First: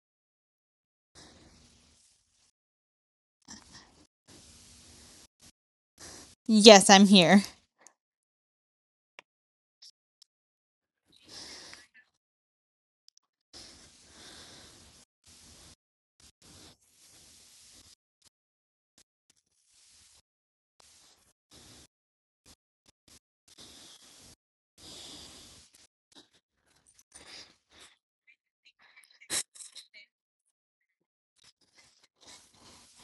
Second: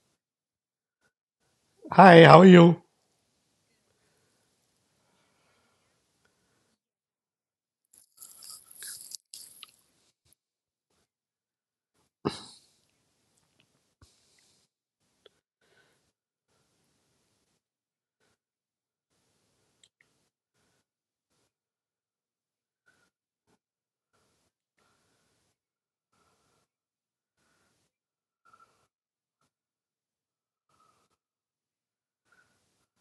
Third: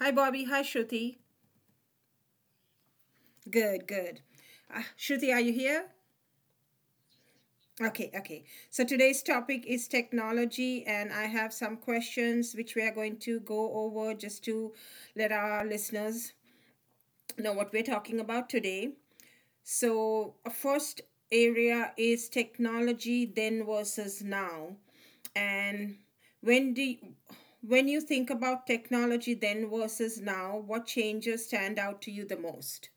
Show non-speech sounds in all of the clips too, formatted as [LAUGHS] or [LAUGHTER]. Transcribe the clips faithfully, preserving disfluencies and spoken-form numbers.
Hi Bobby, hi Shruti. Hi, how are you? Good, good. Uh, Shruti, are you here? Yes, I'm here. Okay, okay. So today's topic is technology, and I have some questions which we are going to go over just to let our listeners know what we're talking about today. So, a first area is technology then versus now. And when do you- when you think about technology then versus now, what changes stand out to you the most?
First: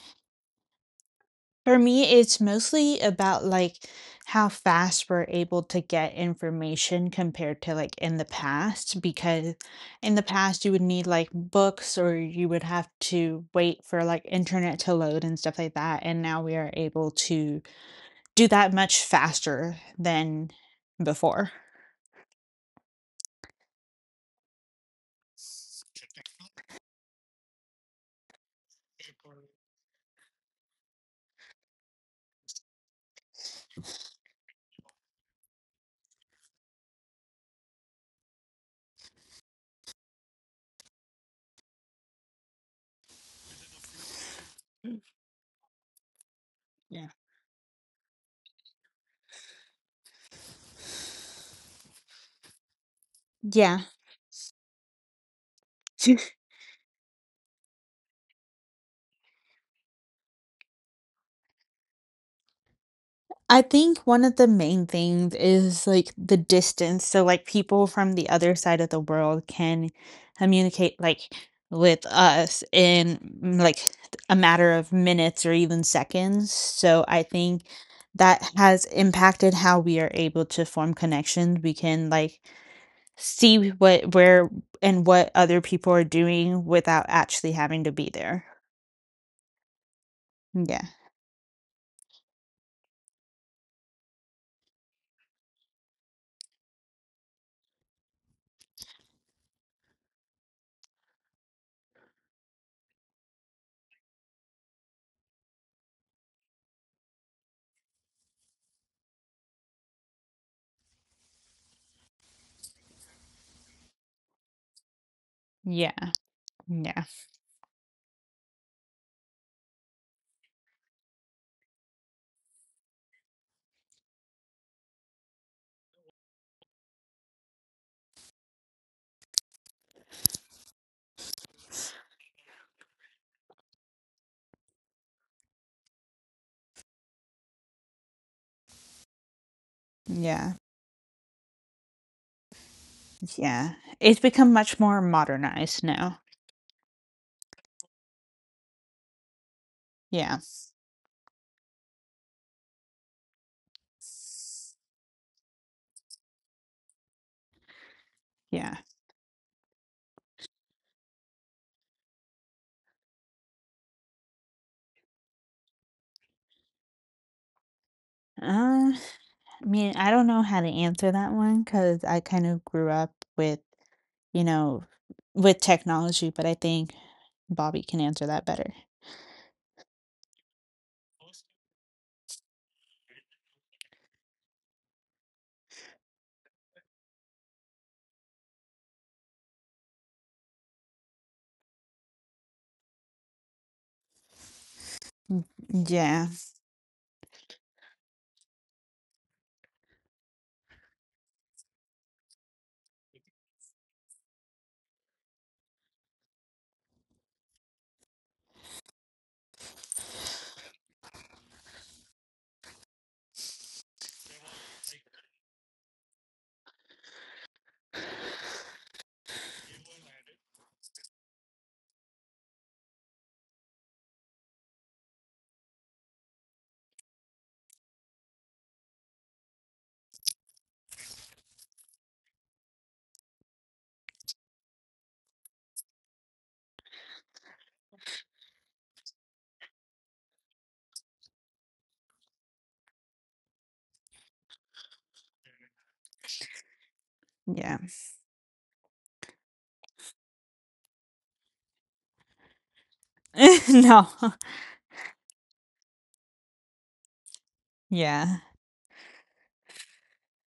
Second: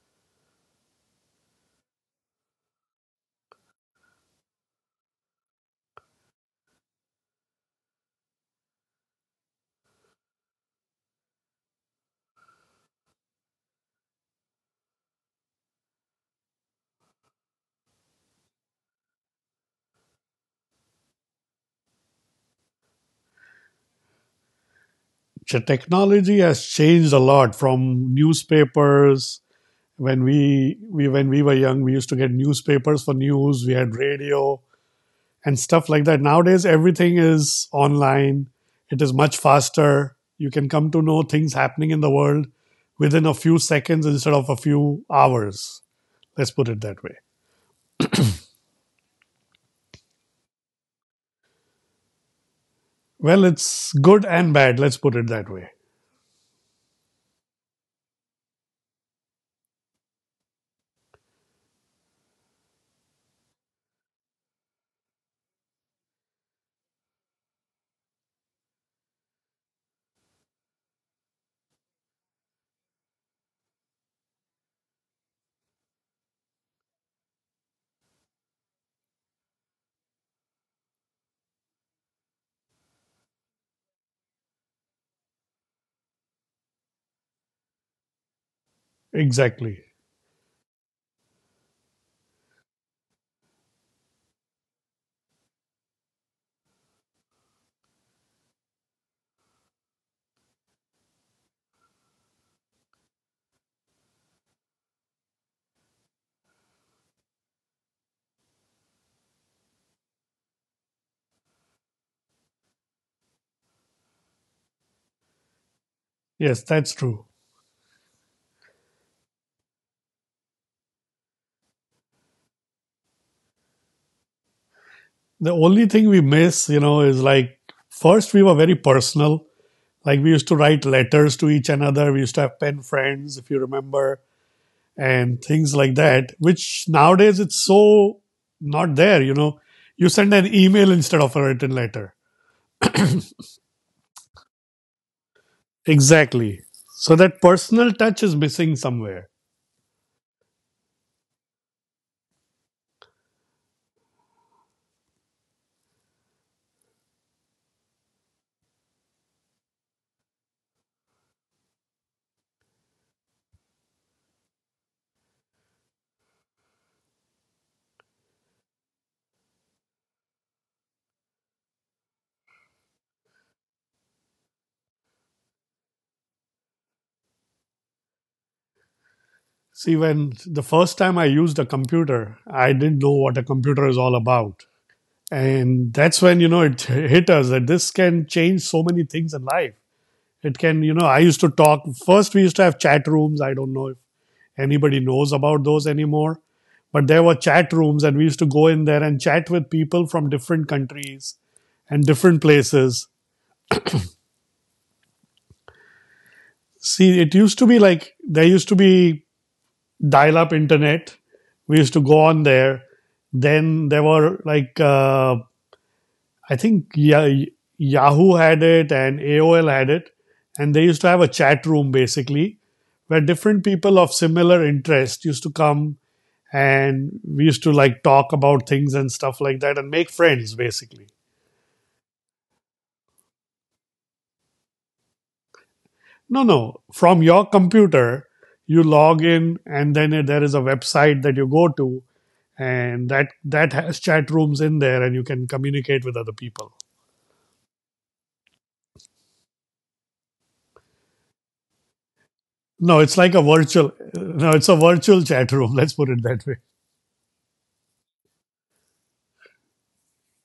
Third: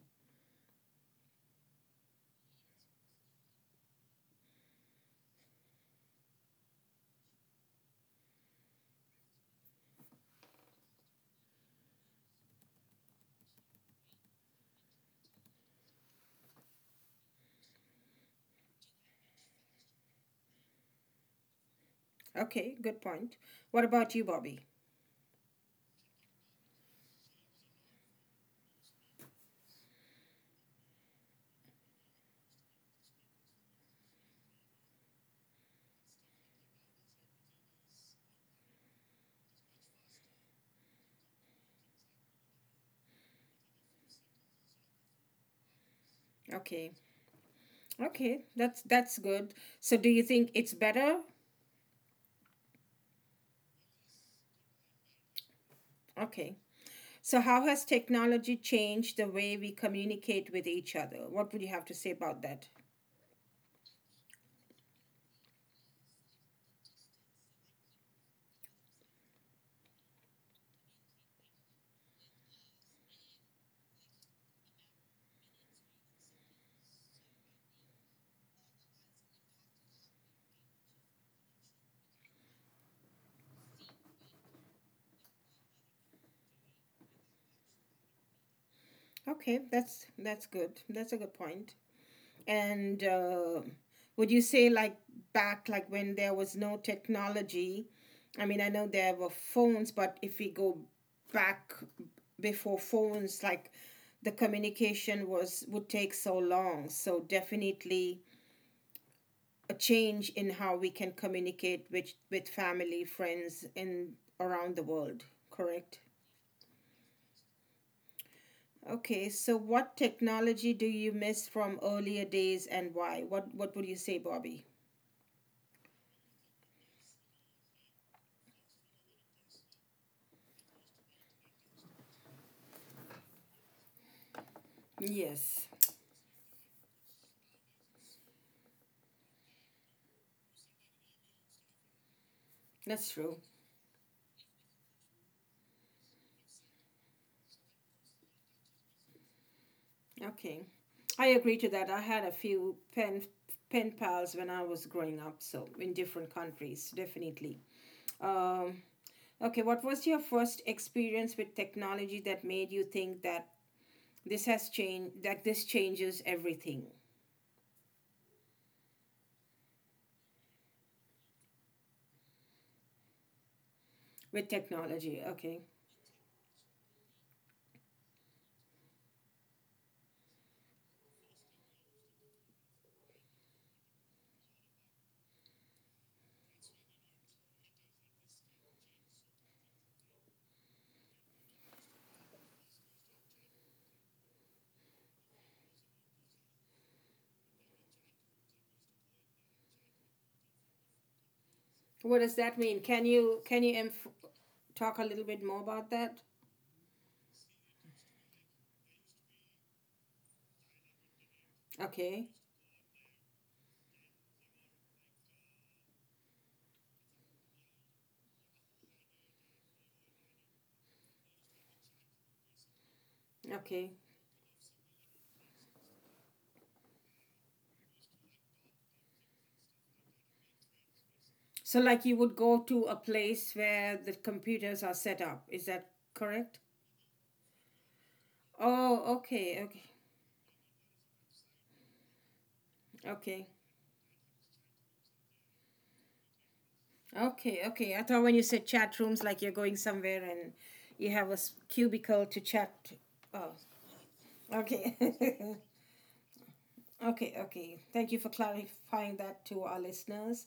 For me, it's mostly about like how fast we're able to get information compared to like in the past, because in the past you would need like books or you would have to wait for like internet to load and stuff like that. And now we are able to do that much faster than before. Okay, good point. What about you, Bobby? The technology has changed a lot from newspapers. When we, we when we were young, we used to get newspapers for news. We had radio and stuff like that. Nowadays, everything is online. It is much faster. You can come to know things happening in the world within a few seconds instead of a few hours. Let's put it Okay. Yeah. that way. Okay, that's that's good. So do you think it's better? Well, Yeah. it's good and bad. Let's put it that way. [LAUGHS] Okay. So how has technology changed the way we communicate with each other? What would you have to say about that? I think one of the main things is, like, the distance, so, like, people from the other side of the world can communicate, like, with us in, mm, like, a matter of minutes or even seconds, so I think that has impacted how we are able to form connections. We can, like, see what where and what other people are doing without actually having to be there. Okay, Exactly. that's that's Yeah. good. That's a good point. And uh, would you say like back like when there was no technology? I mean, I know there were phones, but if we go back before phones, like the communication was would take so long. So definitely a change in how we can communicate with with family, friends, and around the world. Correct. Yeah. Yes, Yeah. that's true. Okay, so what technology do you miss from earlier days and why? What what would you say, Bobby? The only thing we miss, you know, is like first we were very personal. Like we used to write letters to each another. We used to have pen friends, if you remember, and Yes. things like that, which nowadays it's so not there, you know. You send Yeah. an email instead of a written letter. That's true. Yeah, it's become much more modernized now. Exactly. So that personal touch is missing somewhere. Yeah. Okay. I agree to that. I had a few pen pen pals when I was growing up, so in different countries, definitely. Yeah. Um, okay, what was your first experience with technology that made you think that this has changed, that this changes everything Uh, I mean, I don't know how to answer that one because I kind of grew up with, you with know, technology? with Okay, technology, but I think Bobby can answer that better. See, when the first time I used a computer, I didn't know what a computer is all about. And that's when, you know, it [LAUGHS] hit us that this can change so many things in life. It can, you know, I used to talk. First, we used to have chat rooms. I don't know if anybody knows about those Yeah, anymore, but there were chat rooms, and we used to go in there and chat with people from different countries and what does different that mean? Can places. you can you inf- talk a little bit more about that? See, it used to be like there used to be dial up internet. We used to go Okay, on there. Then there were like, uh, I think, yeah, Yahoo had it and A O L had it, and they used to have a chat room basically where different okay. people of similar interest used to come, and we used to like talk about things and stuff like that and make friends basically. So, like, you would go to a place where the computers are set up. Is that No, correct? no, from your computer you Oh, log okay, in, okay, and then there is a website that you go to, and that okay, that has chat rooms in there, and you can communicate with other people. okay, yeah. okay. I thought when you said chat rooms, like you're going somewhere and you have a s- cubicle to chat. No, it's like a Oh, [LAUGHS] virtual No. no, it's a okay. virtual chat room, [LAUGHS] [LAUGHS] let's put it that way. Okay, okay. Thank you for Yeah. clarifying that to our listeners.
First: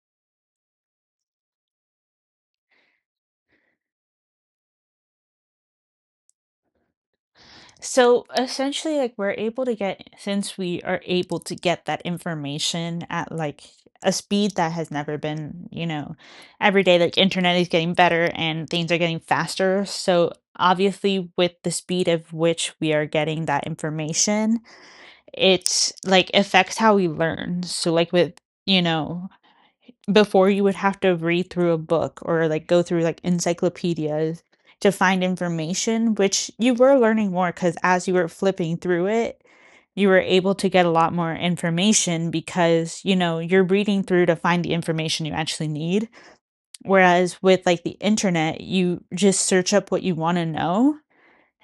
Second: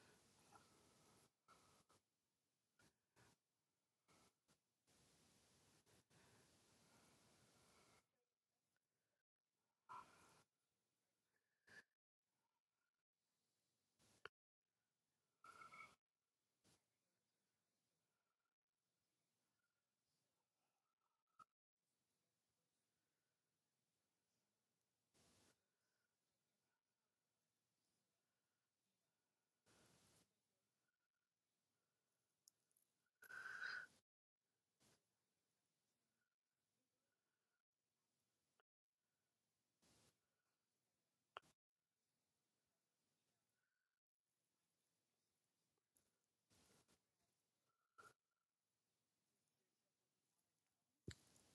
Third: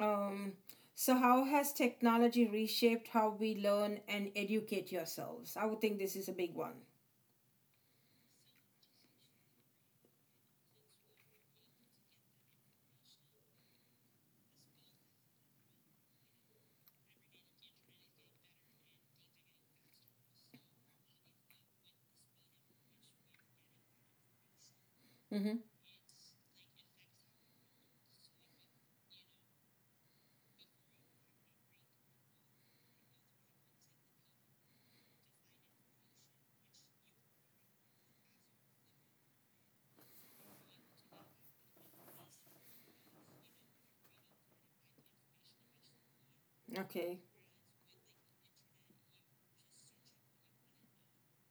Um, so, how has technology reshaped how we learn and educate yourselves? I would think this is a big one. So essentially, like we're able to get, since we are able to get that information at like a speed that has never been, you know, every day, like internet is getting better and things are getting faster. So obviously, with the speed of which we are getting that information, Mm-hmm. it's like affects how we learn. So, like, with, you know, before you would have to read through a book or, like, go through, like, encyclopedias to find information, which you were learning more because as you were flipping through it, you were able to get a lot more information because, you know, you're reading through to find the information you actually need. Okay, Whereas with, like, the internet, you just search up what you wanna know,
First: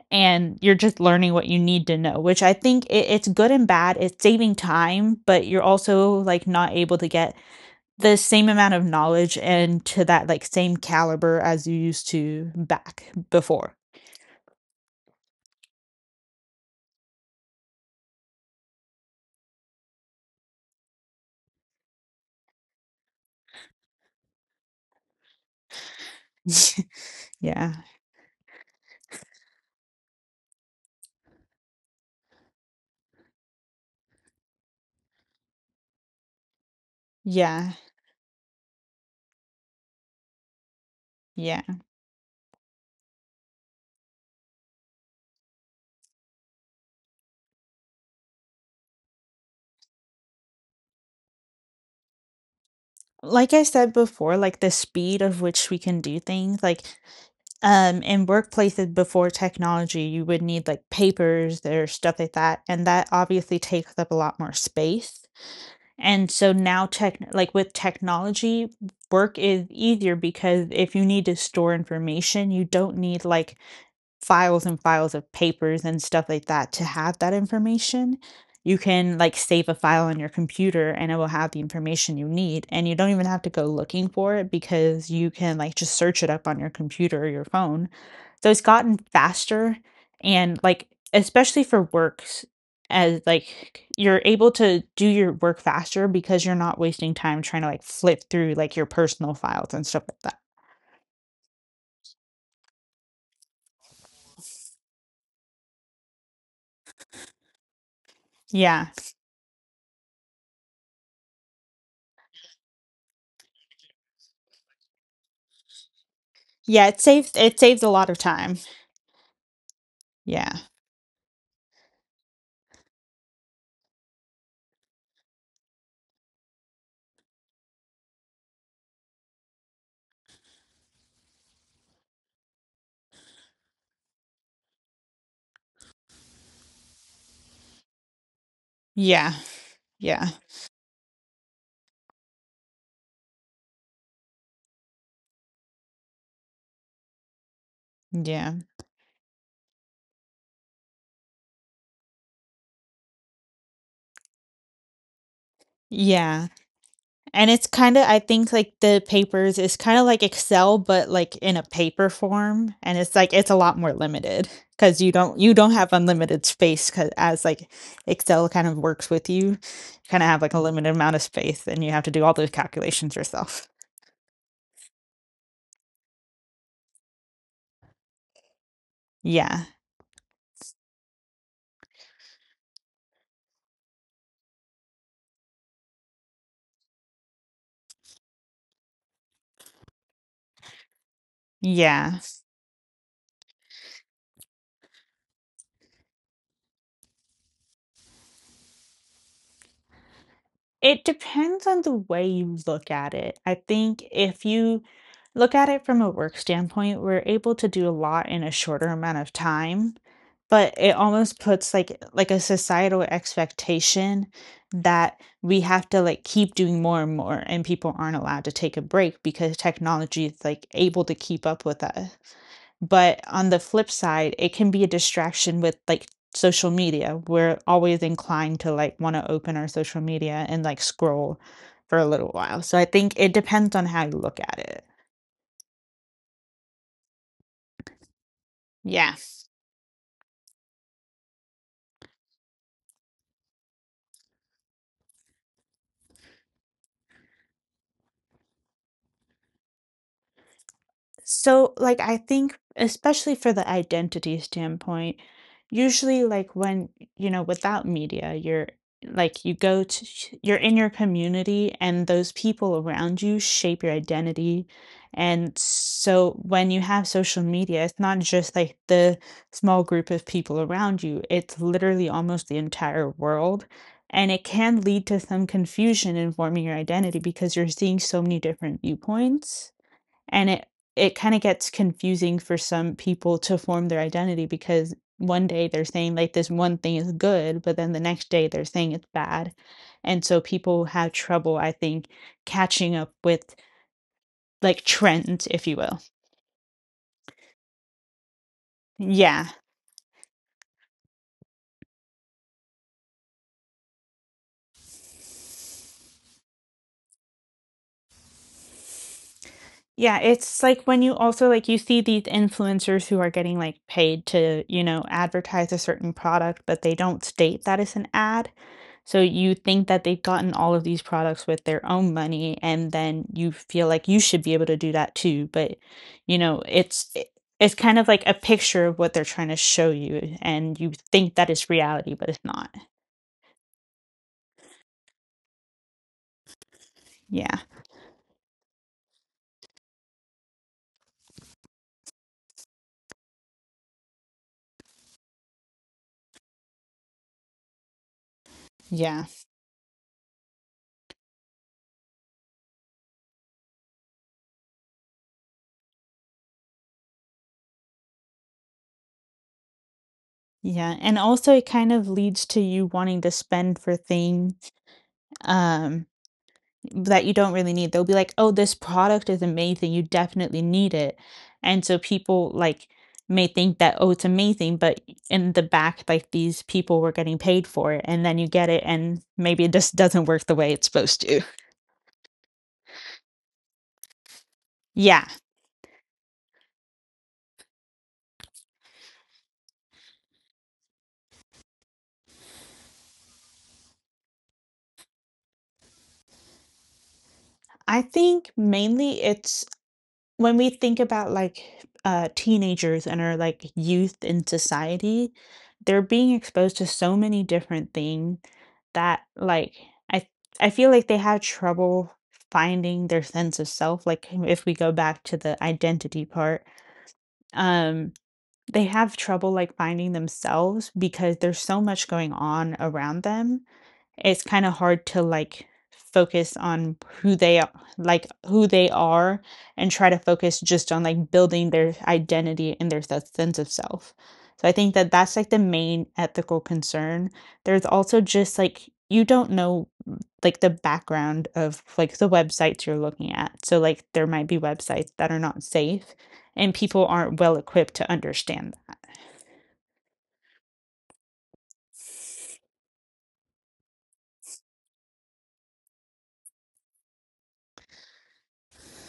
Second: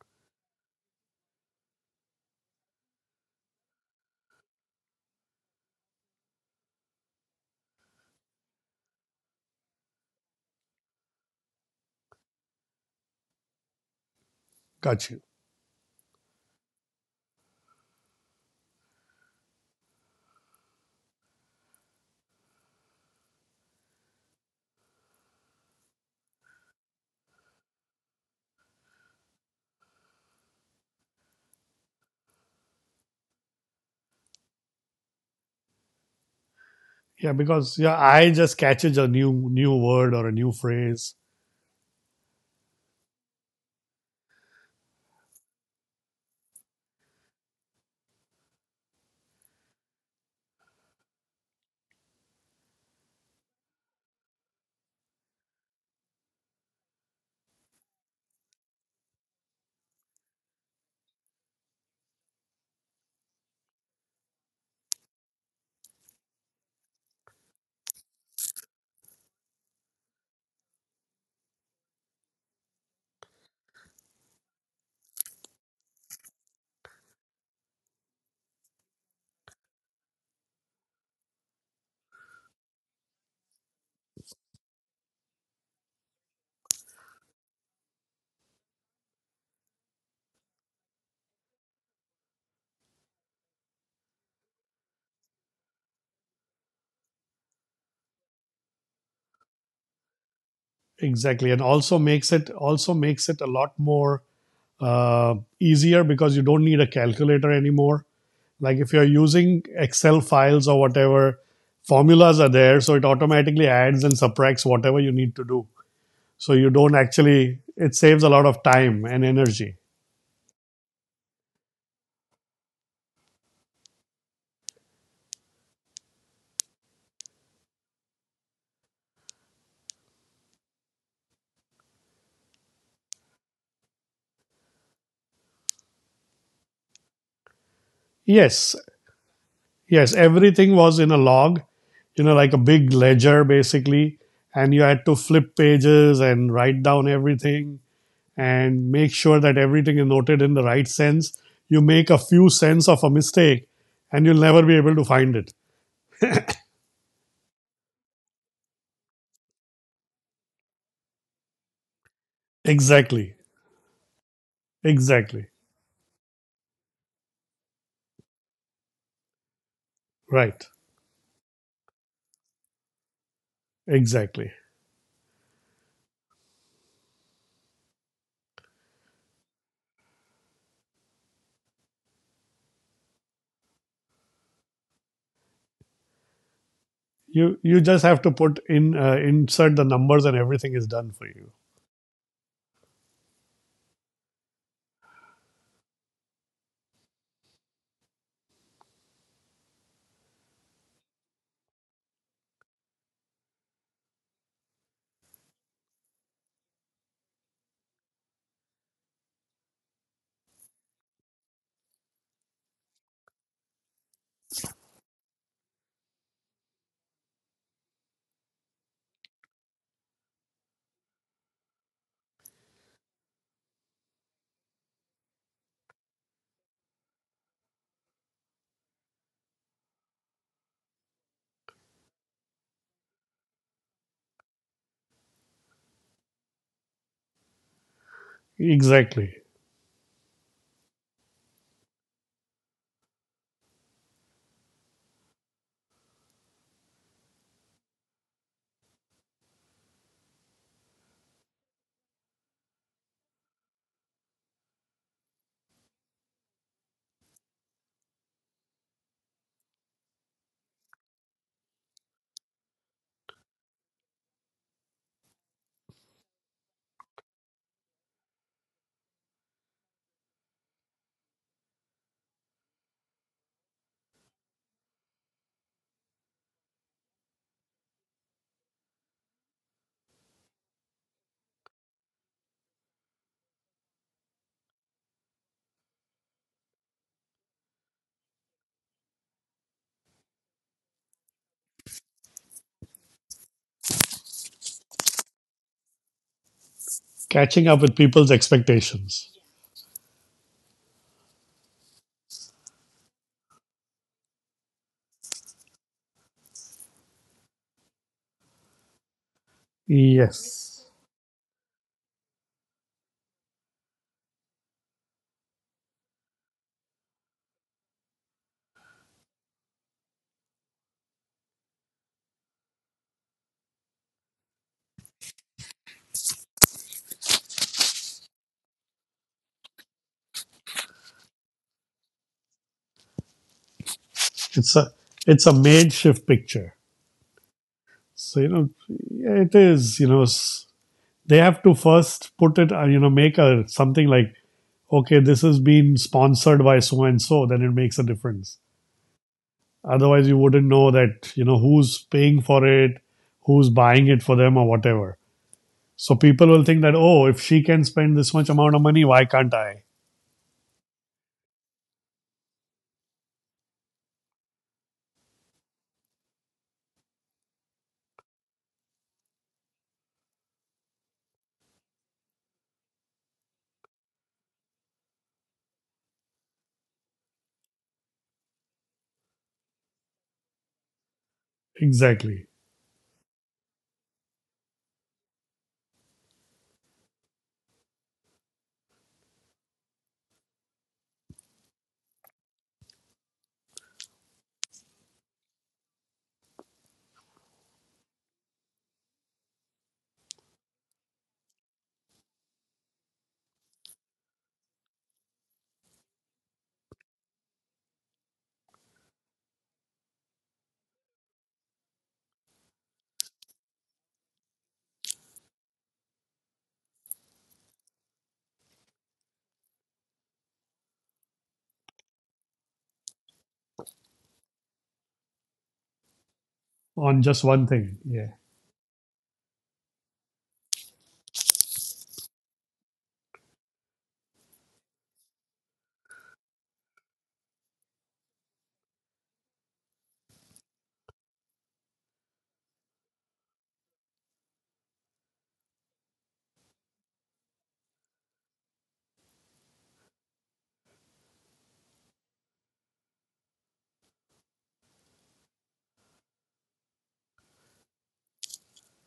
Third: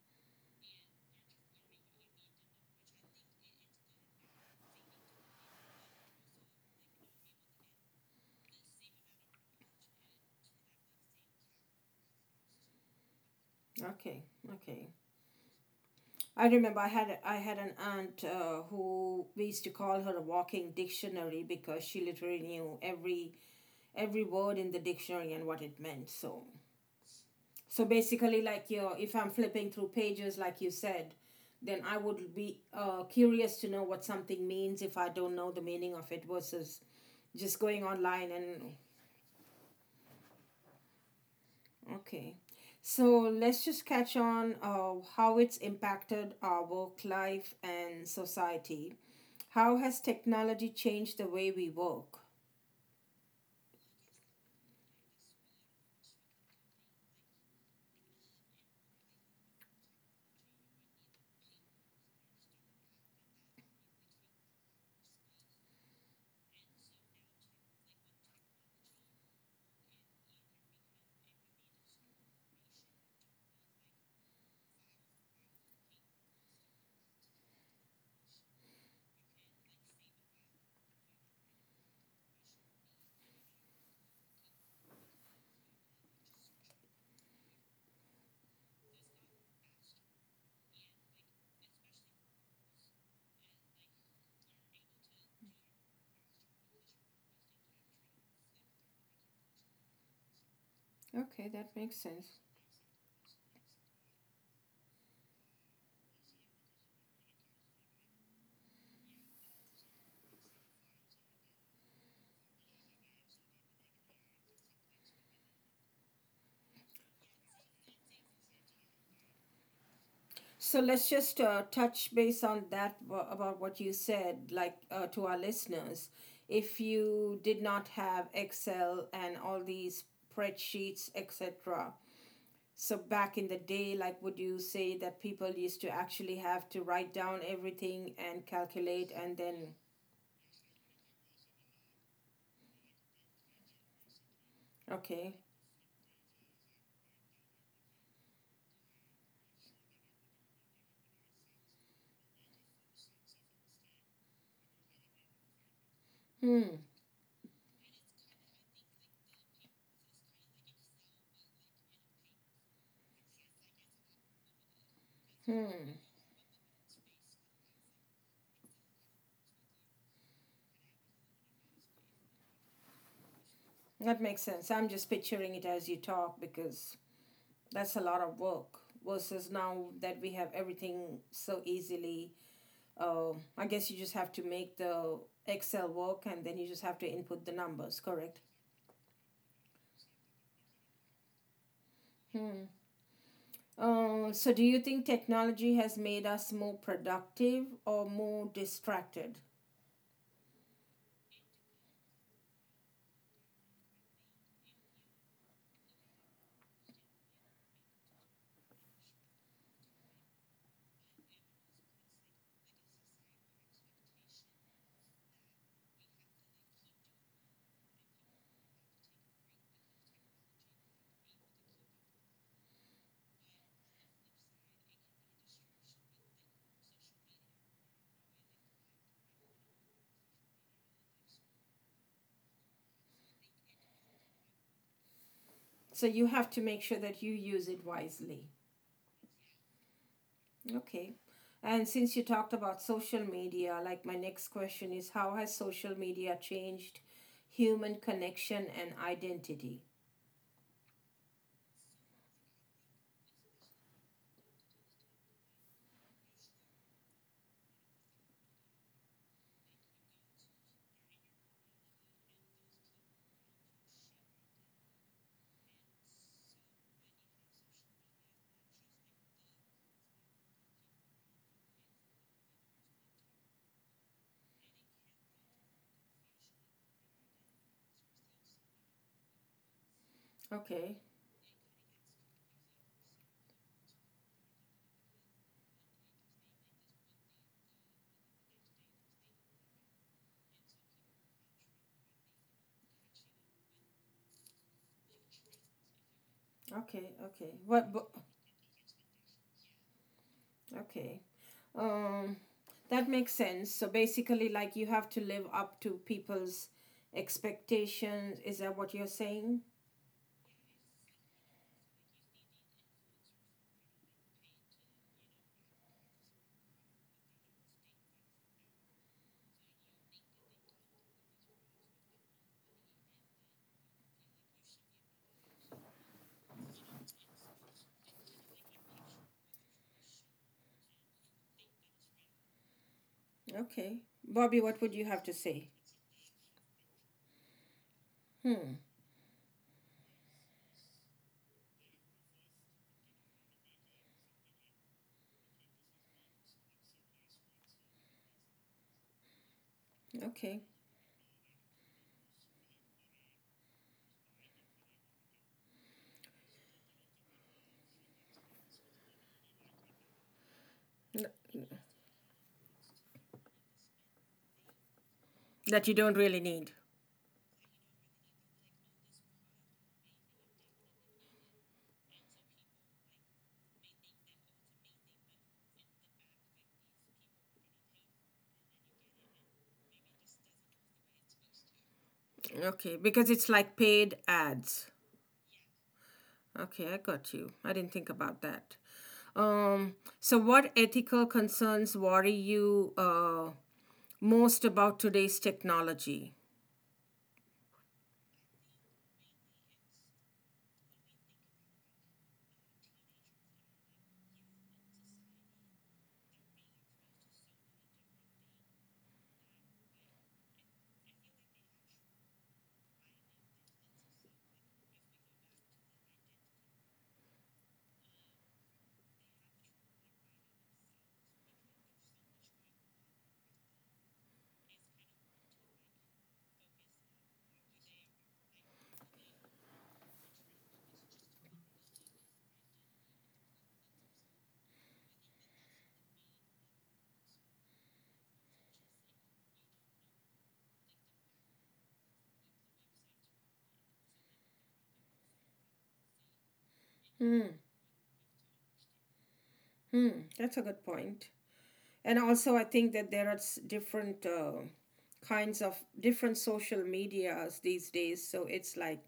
and you're just learning what you need to know, which I think it it's good and bad, it's saving time, but you're also, like, not able to get the same amount of knowledge and to that like same caliber as you used to back before. okay, okay. Gotcha. I remember I had I had an aunt uh, who we used to call her a walking dictionary because she literally knew every every word in the dictionary and what it meant. So [LAUGHS] Yeah. so basically, like you, if I'm flipping through pages, like you said, then I would be uh, curious to know what something means if I don't know the meaning of it versus Yeah, just Yeah. because going yeah, I online just and. catches a new new word or a new phrase. Yeah. Okay. So let's just catch on uh, how it's impacted our work life and society. How has technology changed the way we work? Like I said before, like the speed of which we can do things, like um in workplaces before technology, you would need like papers or stuff like that, and that obviously takes up a lot more space. And so now tech like with technology, work is easier because if you need to store information, you don't need like files and files of papers and stuff like that to have that information. You can like save a file on your computer and it will have the information you need. And you don't even have to go looking for it because you can like just search it up on your computer or your phone. So it's gotten faster and like, especially for works, as like you're able to do your work faster because you're not wasting time trying to like flip through like your personal files and stuff like that. Okay, Exactly, and that makes also makes sense. it also makes it a lot more, uh, easier, because you don't need a calculator anymore. Like Yeah. if you're using Excel files or whatever, formulas are there, so it automatically adds and subtracts whatever you need to do. So you Yeah. don't, It saves, it actually saves a it lot of saves a lot time. of time and energy. Yeah. So let's just uh, touch base on that wha- about what you said, like uh, to our listeners. If you did not have Excel and all these spreadsheets, et cetera, so back in the day, like would you say that people used to actually have to write down everything and Yes, calculate Yeah. and then. yes, Yeah. everything was in a log you know, like a big ledger basically. And you had to Okay. flip pages and write down everything Yeah. and make sure that everything is noted in the right sense. You make a few cents of a mistake and you'll never be able to find it. Yeah. Hmm. And it's kinda I think, like, the papers is kinda like Excel, but, like, in a paper form, and it's, like, Exactly. it's a lot more limited because you don't Exactly. you don't have Hmm. unlimited space because as, like, Excel kind of works with you, kinda have, like, a Right. limited amount of space, and you have to do all those calculations yourself. That makes Exactly. sense. I'm just picturing it as you talk because that's a lot of work versus Yeah. now that we have everything so easily. Uh, I guess you just have to make the Excel work and then you just have to input the You you just numbers, have to correct? put in uh, insert the numbers, and everything is done for you. Yeah. Hmm. Uh, so do you think technology has made us more productive or more distracted? It depends on the way you look at it. I think if you look at it from a work standpoint, we're able to do a lot in a shorter amount of time, but it almost puts like like a societal expectation that we have to like keep doing more and more and people aren't allowed to take a break because technology is like able to keep up with us. But on the flip side, it can be a distraction with like social media. We're always inclined to like want to open our social media and like scroll for a little while. So I think it depends on how you look at it. So you have to make sure that you use it wisely. Yeah. Exactly. Okay. And since you talked about social media, like my next question is how has social media changed human connection and identity? So, like, I think, especially for the identity standpoint, usually, like, when, you know, without media, you're like, you go to, sh- you're in your community and those people around you shape your identity. And so, when you have social media, it's not just like the small group of people around you, it's literally almost the entire world. And it can lead to some confusion in forming your identity because you're seeing so many different viewpoints. And it Okay. it kinda gets confusing for some people to form their identity because one day they're saying, like, this one thing is good, but then the next day they're saying it's bad. And so people have trouble, I think, catching up with, like, trends, if you will. Okay. Okay. Catching up What. with people's expectations. Yeah. Okay. Um that makes sense. So basically like you have to live up to people's expectations. Is that what you're saying? Yeah, it's like Yes. when you also like, you see these influencers who are getting, like, paid to, you know, advertise a certain product, but they don't state that it's an ad. So you think that they've gotten all of these products with their own money, and then you feel like you should be able to do that too. But, you know, it's it's kind of like a picture of what they're trying to show you, and you think that it's reality, but it's not. Okay. Bobby, It's what a would you have to it's a say? makeshift picture. Yeah. So you know, Hmm. it is you know they have to first put it, uh, you know make a something like, okay, this has been sponsored by so and so, then it makes a difference. Yeah. Otherwise you Okay. wouldn't know that you know who's paying for it, who's buying it for them or whatever. So people will think that, oh, if she can spend this much amount of money, why can't I? Yeah. And also it kind of leads to you wanting to spend for things. That you Um don't really need. that you don't really need. They'll be like, "Oh, this product is amazing. You definitely need it." And so people like may think that, "Oh, it's amazing," but in the back, like these people were getting paid for it, and then you get it, and maybe it just doesn't work the way it's supposed to. Exactly, Okay, because it's like paid ads. Yeah, Okay, I got you. I didn't think about that. Um, so, what ethical concerns worry you uh, most about today's technology? I think mainly it's when we think about like uh, teenagers and our like youth in society, they're being exposed to so many different things that like I I feel like they have trouble finding their sense of self. Like if we go back to the identity part, um, they have trouble like finding themselves because there's so much going on around them it's kind of hard to like focus on on who just they one are thing. like Yeah, who they are and try to focus just on like building their identity and their sense of self. So I think that that's like the main ethical concern. There's also just like you don't know like the background of like the websites you're looking at, so like there might be websites that are not safe and people aren't well equipped to understand that. Hmm, that's a good point. And also, I think that there are s- different uh, kinds of different social medias these days. So it's like,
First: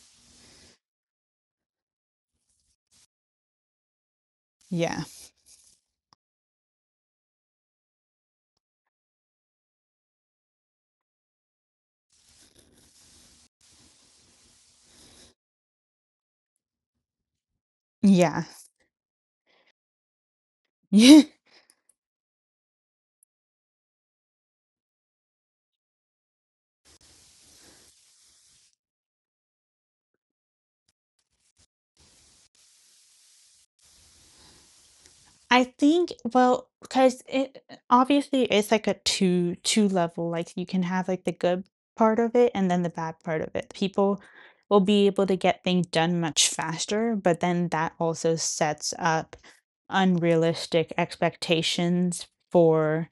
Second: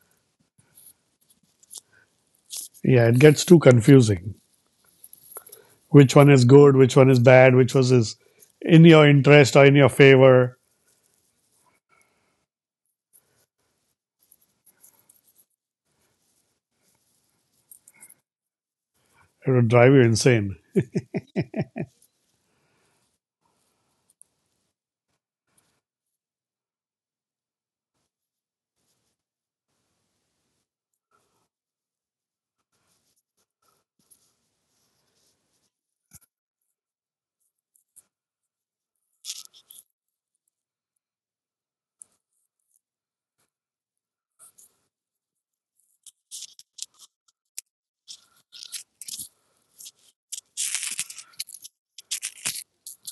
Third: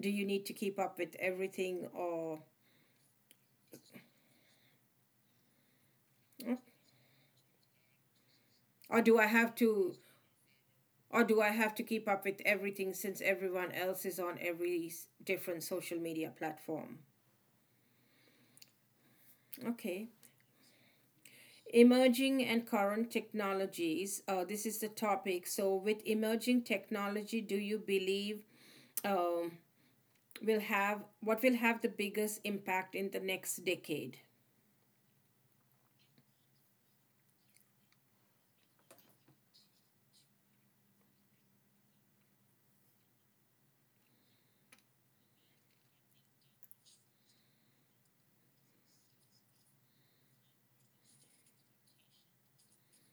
do you need to keep up with everything, or yeah, it gets too confusing. Yeah. Which one is good? Which one is bad? Which was is in or your do I have interest or in your to favor? Or do I have to keep up with everything since everyone else is on every different social media platform? It would drive you Okay. insane. Yeah. [LAUGHS] Emerging and current technologies. Uh, this is the topic. So, with emerging technology, do you believe um, will have what will have the biggest impact in the next decade? I think well, because it obviously, it's like a two two level, like, you can have, like, the good part of it and then the bad part of it. People will be able to get things done much faster, but then that also sets up unrealistic expectations for,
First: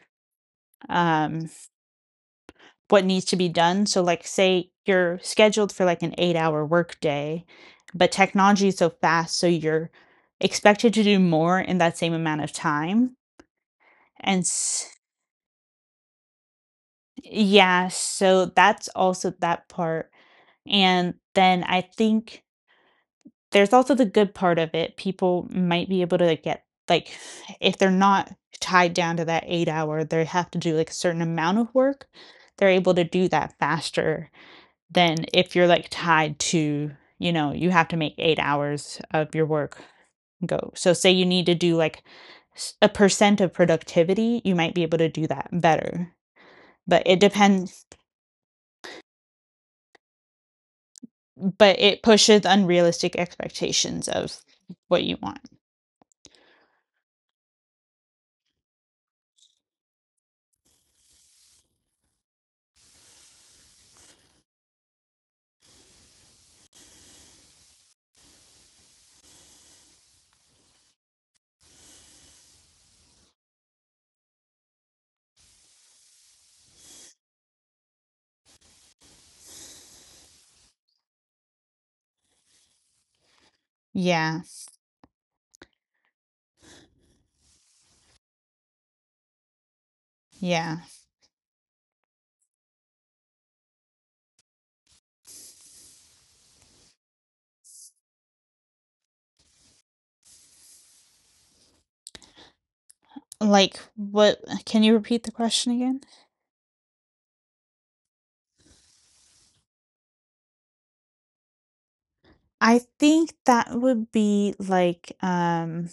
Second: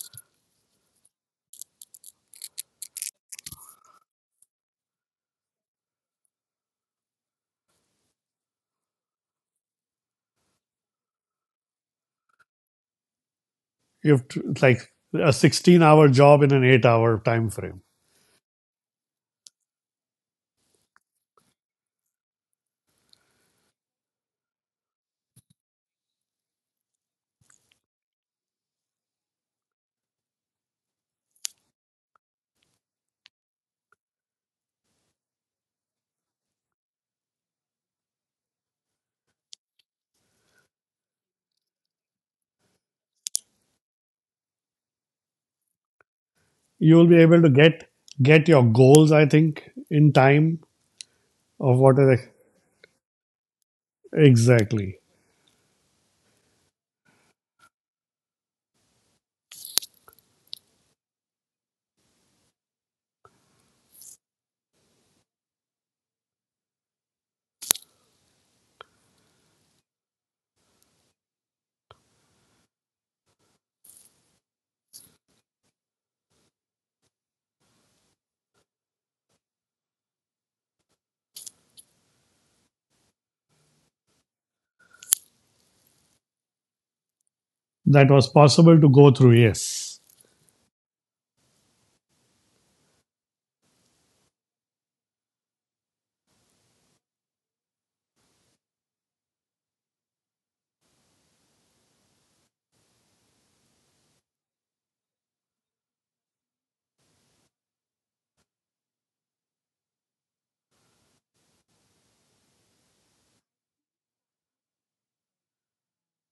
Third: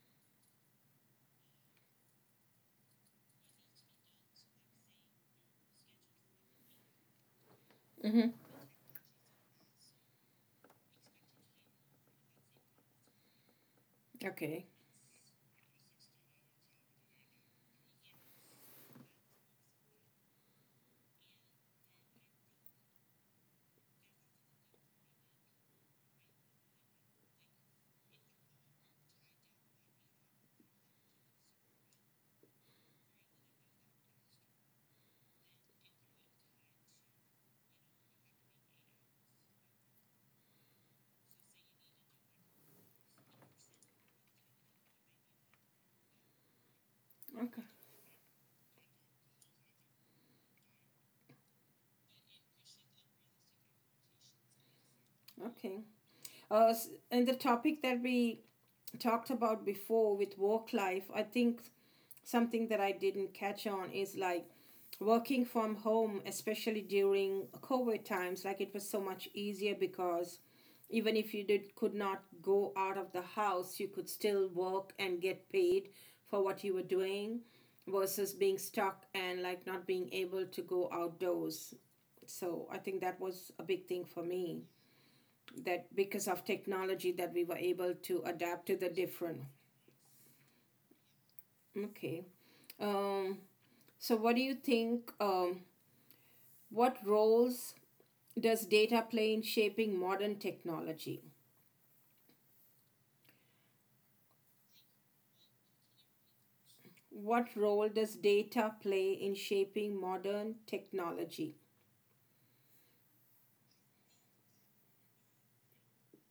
um, what needs to be done. So, like, say you're scheduled for, like, an eight-hour workday, but Mm-hmm. technology is so fast, so you're expected to do more in that same amount of time. You have And to, it's Okay. s like a sixteen hour job in an eight hour time frame. Yeah, so that's also that part, and then I think there's also the good part of it, people might be able to, like, get like, if they're not tied down to that eight hour, they have to do, like, a certain amount of work, they're able to do that faster than if you're, like, tied to, you know, you have to make eight hours of your work go. So say you need to do, like, s a percent of productivity, you might be able to do that better, You but will be it able to Okay. depends get get your goals, I think, in time of but what it is, pushes unrealistic expectations of exactly, what you want. Okay. Uh, and the topic that we talked about before with work life, I think something that I didn't catch on is like working from home, especially during COVID times, like it was so much easier because even if you did could not go out of the house, you could still work and get paid for what you were doing versus being stuck and like not being able to go outdoors. So I think that was a big thing for me Yeah. that because of technology that we were able that to was adapt possible to to the go through. different. Yes, Yeah. Okay. um, so what do you think, um, what roles does data play in shaping modern technology? Like what can you repeat the question again? What role does data play in shaping modern technology? I think that would be like um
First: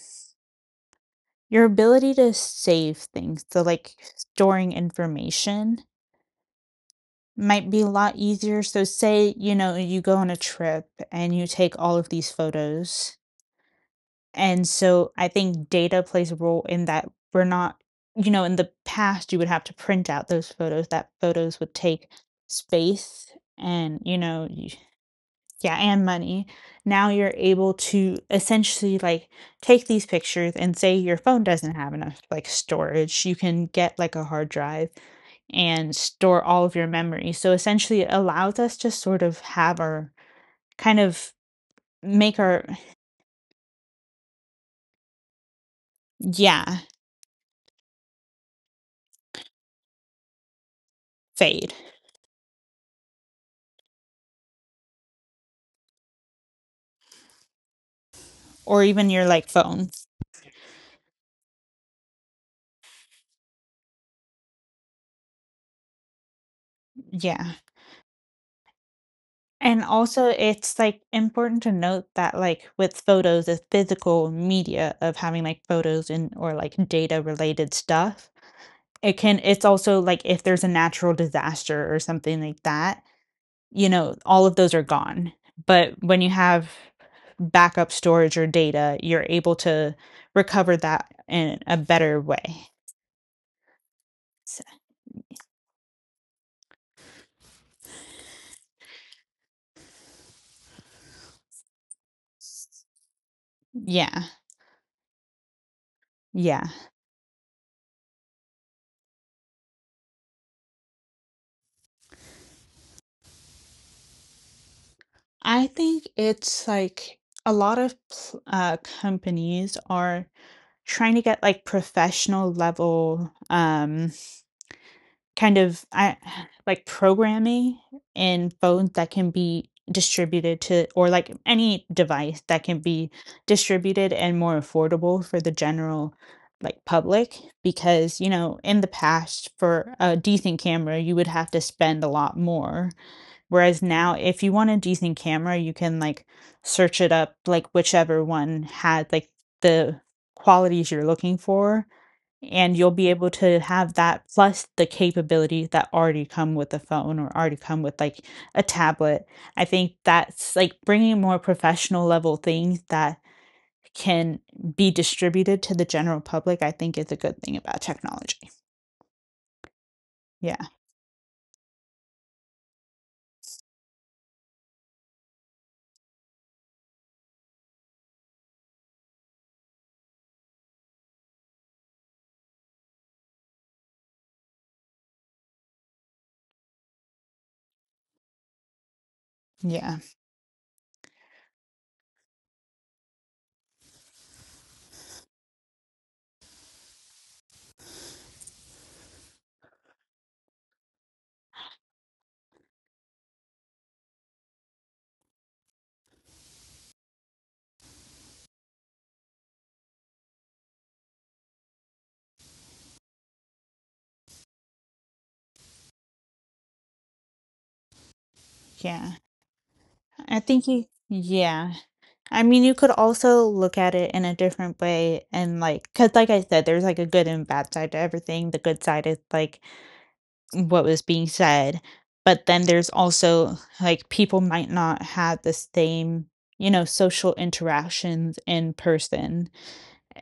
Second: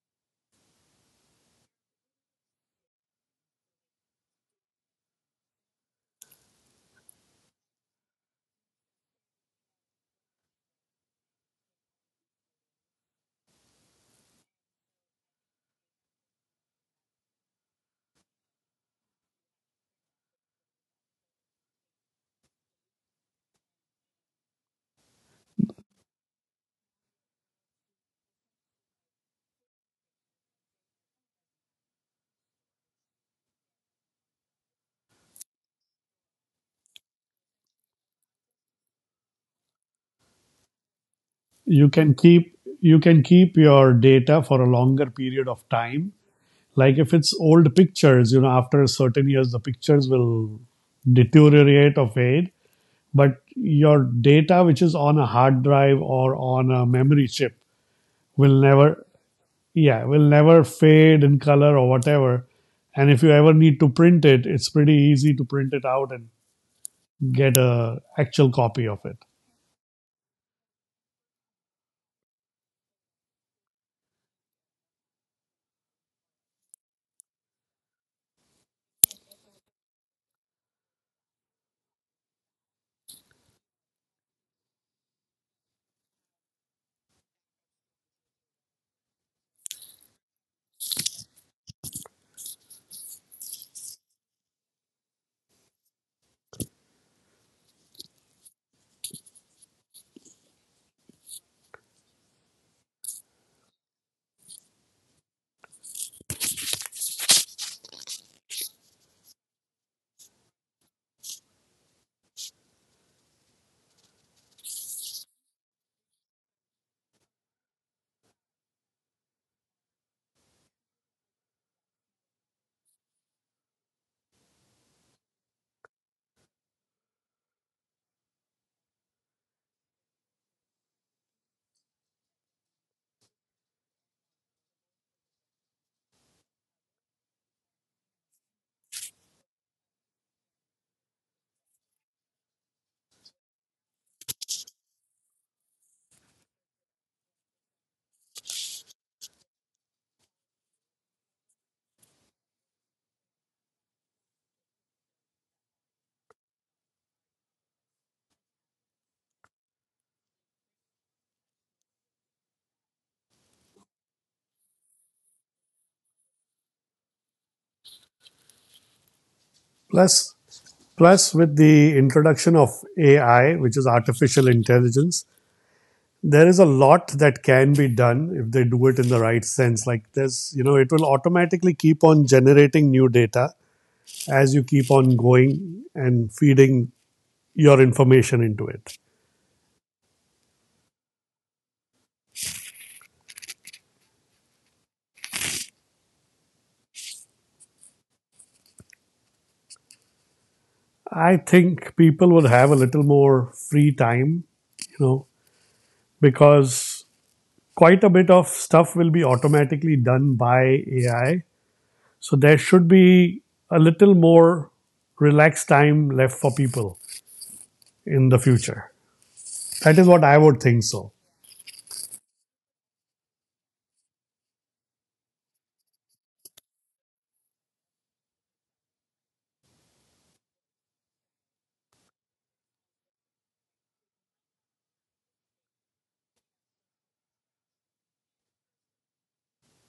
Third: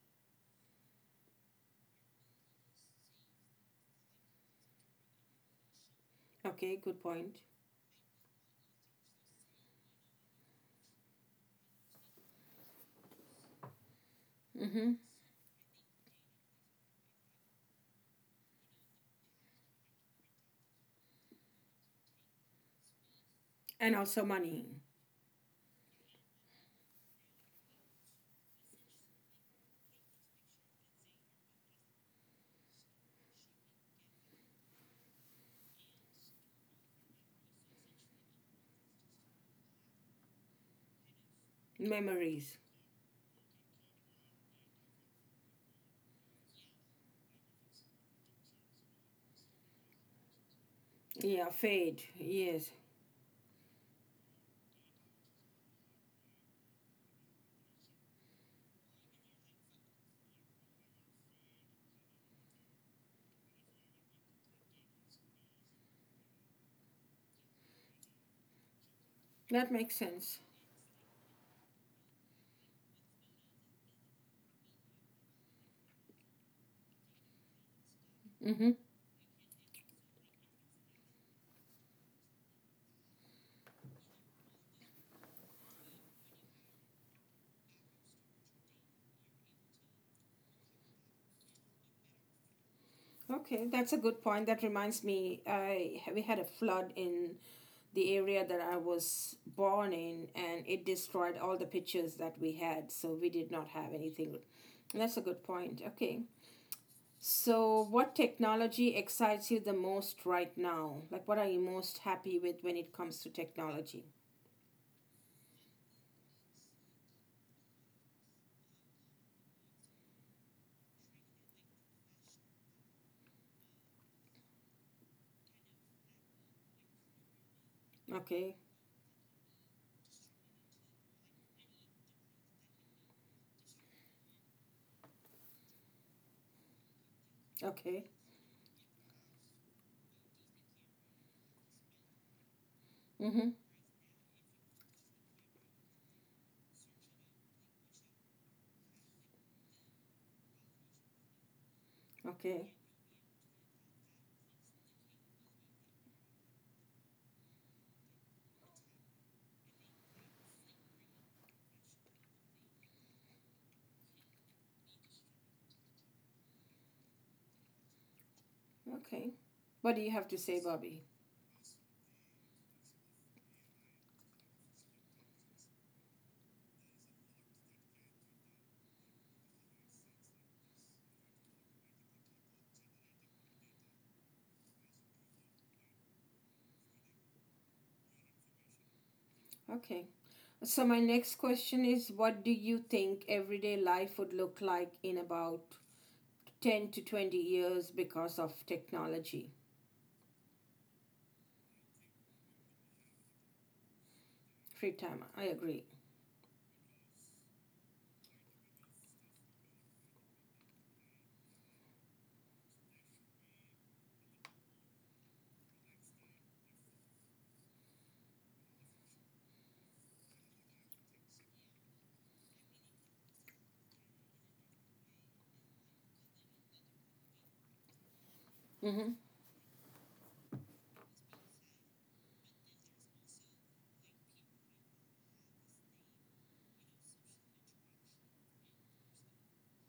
your ability to save things. So like storing information Okay, good point. might be a lot easier. So say, you know, you go on a trip and you take all of these photos and Mm-hmm. so I think data plays a role in that we're not you know, in the past, you would have to print out those photos. That photos would take space and, And you also know, y money. yeah, and money. Now you're able to essentially, like, take these pictures and say your phone doesn't have enough, like, storage, you can get, like, a hard drive and store all of your memories. So essentially, it allows us to sort of have our kind of you make can our keep Memories. you can keep your data for a longer period of time. yeah, Like if it's old pictures, you know, after certain years, the pictures will fade. Yeah, deteriorate fade. or fade. Yes, But your data, which is on a hard drive or on a memory chip, Or will even your never like phone. yeah will never fade in color or whatever, and if you ever need to print it it's pretty easy to print it out and Yeah. get a actual copy of it. And that also makes sense. it's like important to note that like with photos, the physical media of having like photos and or like data related stuff, Mm-hmm. it can it's also like if there's a natural disaster or something like that, you know, all of those are gone. But when you have backup storage or data, you're able to recover that in a better way. Okay, that's a good So, point. That reminds me, I we had a flood in the area that I was born in, and it destroyed all the pictures that we had. So we did not yeah. have anything. That's a good point. Okay. Yeah. So, what technology excites you the most right now? Like, what are you most happy with when it comes to technology? I think it's like a lot of pl- uh, companies are trying to get like professional level um, kind of I, [SIGHS] like programming in phones Okay. that can be distributed to or like any device that can be distributed and more affordable for the general like public, because you Okay. know in the past for a decent camera you would have to spend a lot more. Whereas Mm-hmm. now, if you want a decent camera, you can like search it up, like whichever one had like the qualities you're looking for, and you'll Okay. be able to have that plus the capability that already come with the phone or already come with like a tablet. I think that's like bringing more professional level things that can be distributed to the general public. I think is a good thing about technology. Okay. What do you Yeah. have plus to say, Bobby? plus with the introduction of AI, which is artificial intelligence, there is a lot that can be done if they do it in the right sense. Like there's you know it will automatically keep on generating new data as you keep on going and feeding your information into it. Yeah. Okay. So my next question is what do you think everyday life would look like in about ten to twenty years because of technology? I think people would have a little more free time, Free you time. know, I agree. because quite a bit of stuff will be automatically done by A I. So there should be a little more relaxed time left for people in the Yeah. future. That is I what I think you, would think so. yeah. I mean, you could also look at it in a different way, and like, because, like I said, there's like a good and bad side to everything. The good side is Mm-hmm. like what was being said, but then there's also like people might not have the same, you know, social interactions in person,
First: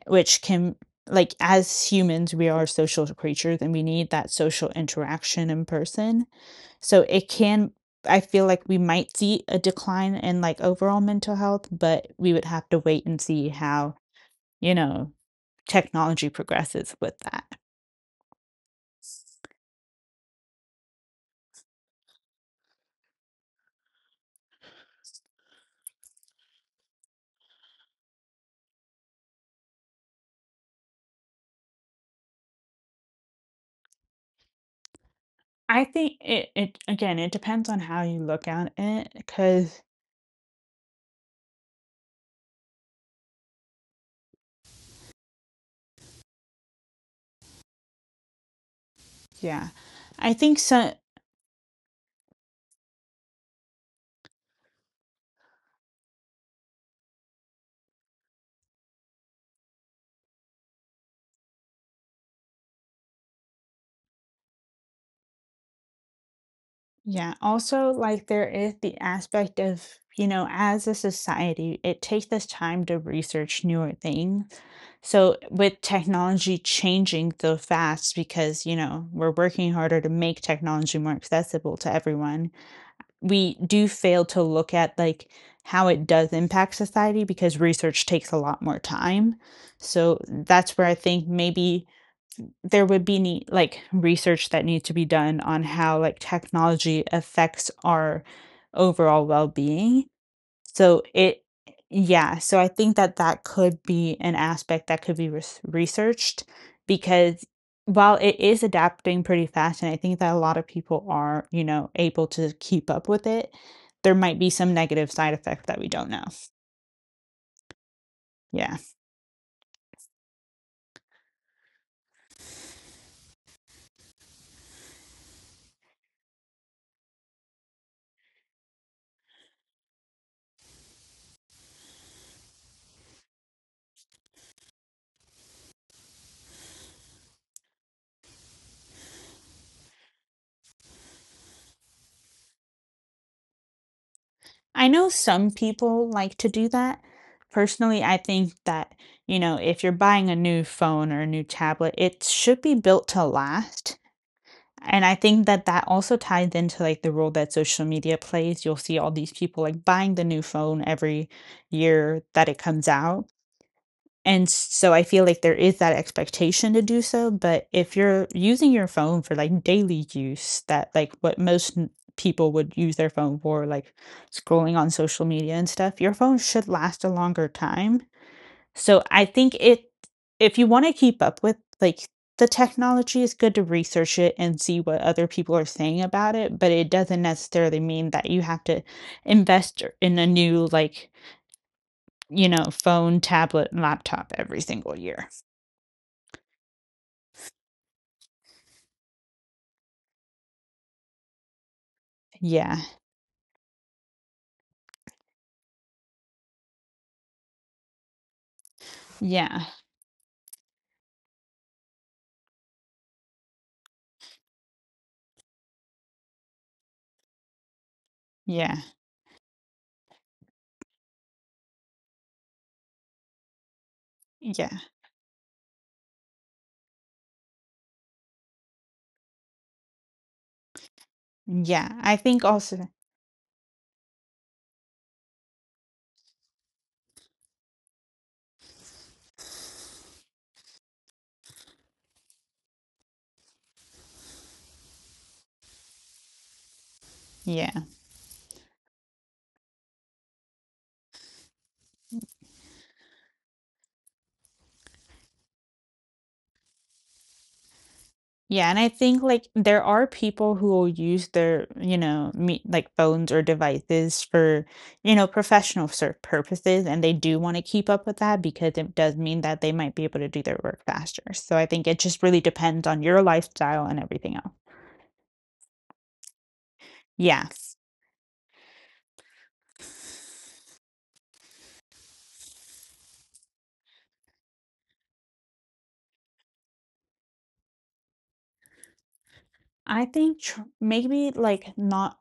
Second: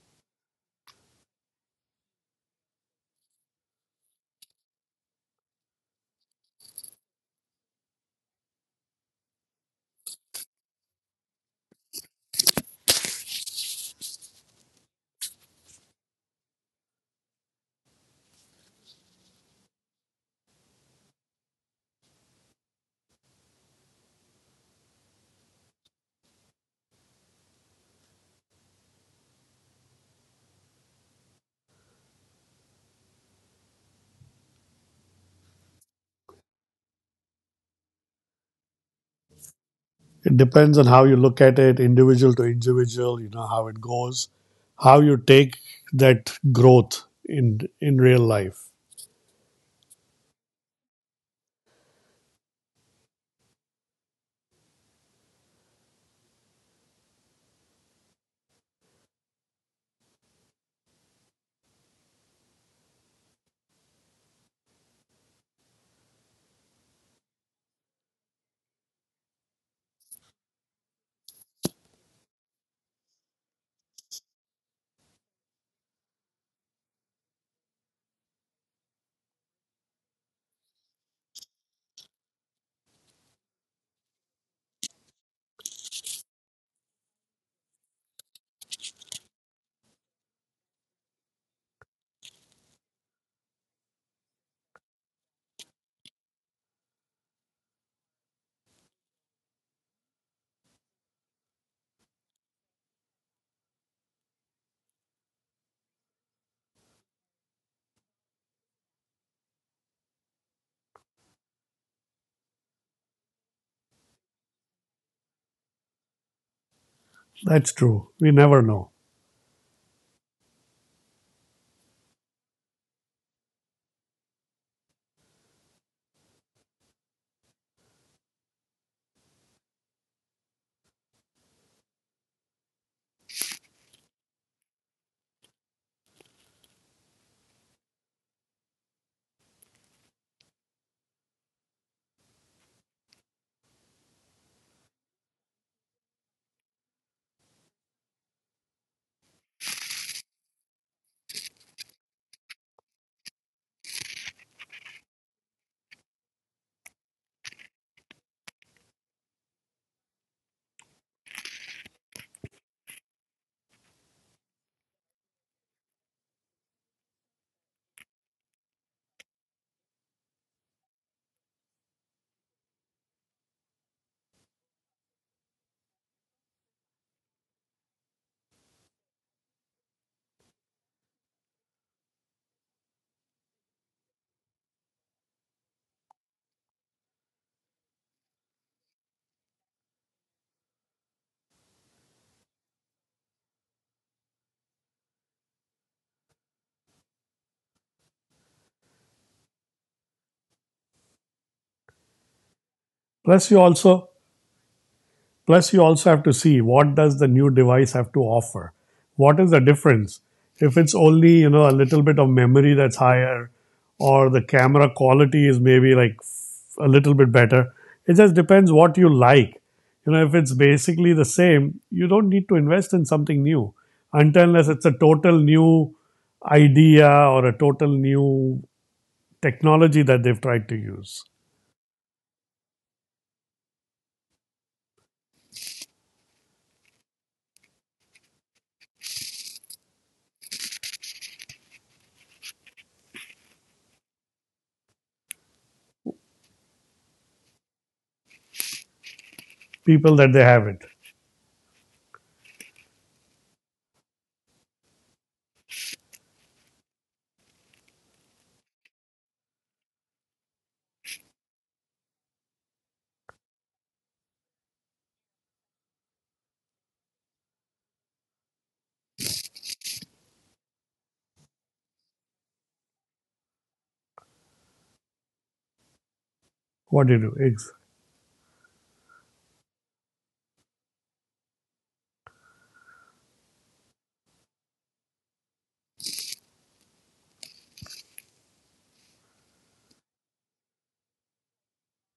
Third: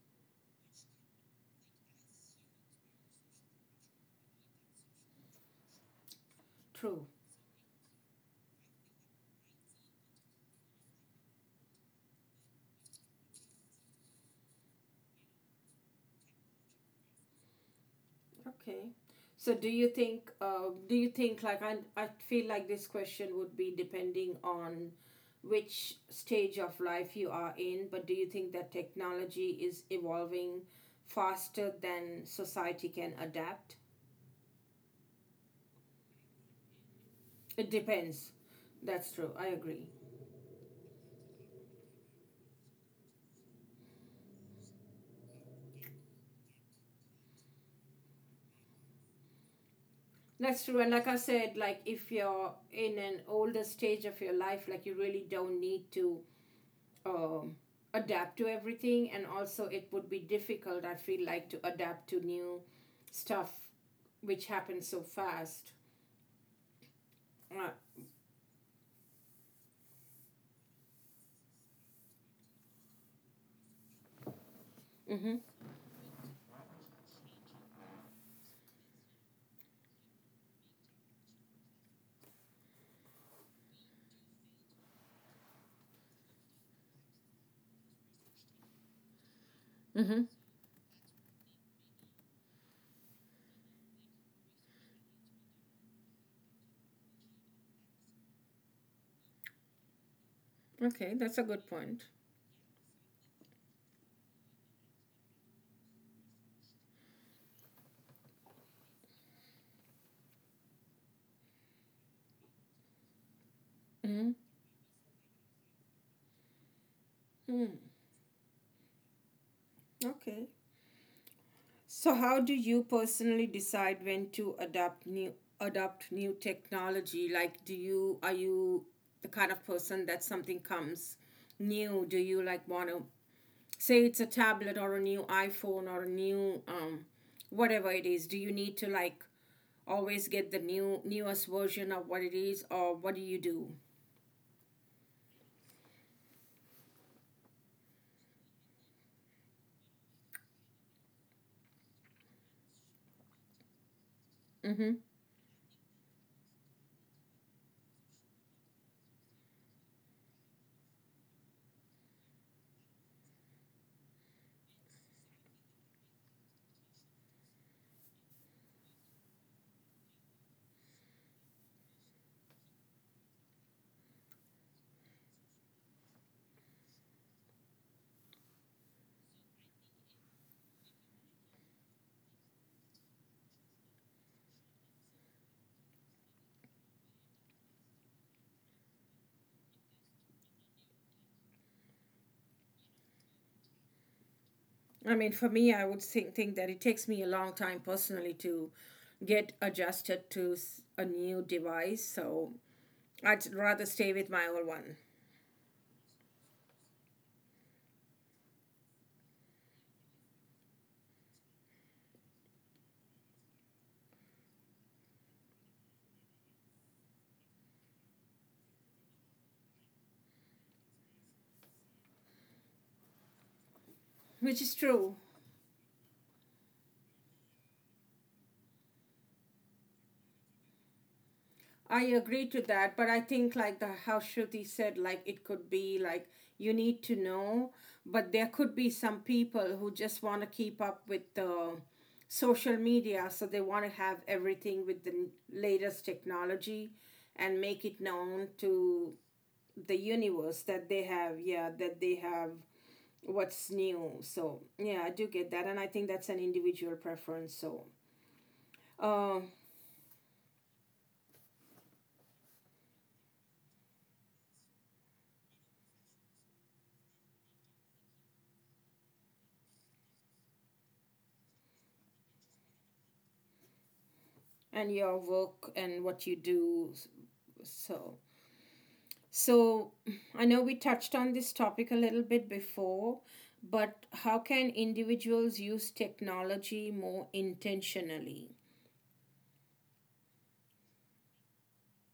which can like as humans, we are social creatures and we need that social interaction in person. So True. it can I feel like we might see a decline in, like, overall mental health, but we would have to wait and see how, you know, technology progresses with that. Okay. So do you think uh, do you think like I I feel like this question would be depending on which stage of life you are in, but do you think that technology is evolving faster than society can adapt? I think it it again, it depends It on how you depends. look at it, That's true. I because agree. It depends on how you look at it, individual to individual, you know, how it goes, how you take that growth in in real life. yeah. I think That's true. so. And like I said, like if you're in an older stage of your life, like you really don't need to um, adapt to everything. And also, it would be difficult, I feel like, to adapt to new stuff which happens so fast. Yeah, Uh, also, like, there is the aspect of, you know, as a society, it takes us time to research newer things. So, mm-hmm. with technology changing so fast because, you know, we're working harder to make technology more accessible to everyone, we do fail to look at like how it does impact society because research takes a lot more time. So, Mm-hmm. that's where I think maybe there would be need, like research that needs to be done on how like technology affects our overall well-being so Okay, it that's a good point. yeah, so I think that that could be an aspect that could be res researched, because while it is adapting pretty fast, and I think that a lot of people are, you know, able to keep up with it, there Mm-hmm. might be some negative side effects that we don't know. Mm. That's true. We never Yeah. know. Okay. So, how do you personally decide when to adopt new adopt new technology? Like, do you are you the kind of person that something comes new? Do you like want to say it's a tablet or a new iPhone or a new um, whatever it is? Do you need to like always get the new newest version of what it is, or what do you do? I know some people like to do that. Personally, I think that, you know, if you're buying a new phone or a new tablet, it should be built to last. Mm-hmm. And I think that that also ties into like the role that social media plays. You'll see all these people like buying the new phone every year that it comes out. And so I feel like there is that expectation to do so. But if you're using your phone for like daily use, that like what most n- people would use their phone for, like scrolling on social media and stuff, your phone should last a longer time. So I think it if you wanna keep up with, like, the technology, it's good to research it and see what other people are saying about it, but it doesn't necessarily mean that you have to invest er, in a new, like, you know, phone, tablet, and laptop every single I year. mean, for me, I would think, think that it takes me a long time personally to get adjusted to s- a new device. So Yeah. Plus I'd you rather also stay with my old one, Plus, you also have to see what does the new device have to offer. What is the Yeah. difference? If it's only you know a little bit of memory that's higher, or the camera quality is maybe like a little bit better. It just depends Yeah. what you like. You know, if it's basically the same, you don't need to invest in something new until unless which is Yeah. it's a true. total new idea or a total new technology that they've tried to use. Yeah. I I think agree to also that, but I think like the how Shruti said, like it could be like you need to know, but there could be some people who just want to keep up with the social media, so they want to have everything with the n- latest technology and yeah. make it known to the People that they universe haven't. that they have, yeah, that they have what's new. So yeah, I do get that, and I think that's an individual preference. So. Yeah, and I think, like, Uh, there are people who will use their, you know, me like, phones or devices for, you know, professional sort purposes, and they do wanna keep up with that because it does mean that they might be able to do their work faster. So I think it just really depends on your lifestyle and everything else. and your work and what you do. What do you do? Yes. Ex- So, so I know we touched on this topic a little bit before, but how can individuals use technology more intentionally? I think tr maybe, like, not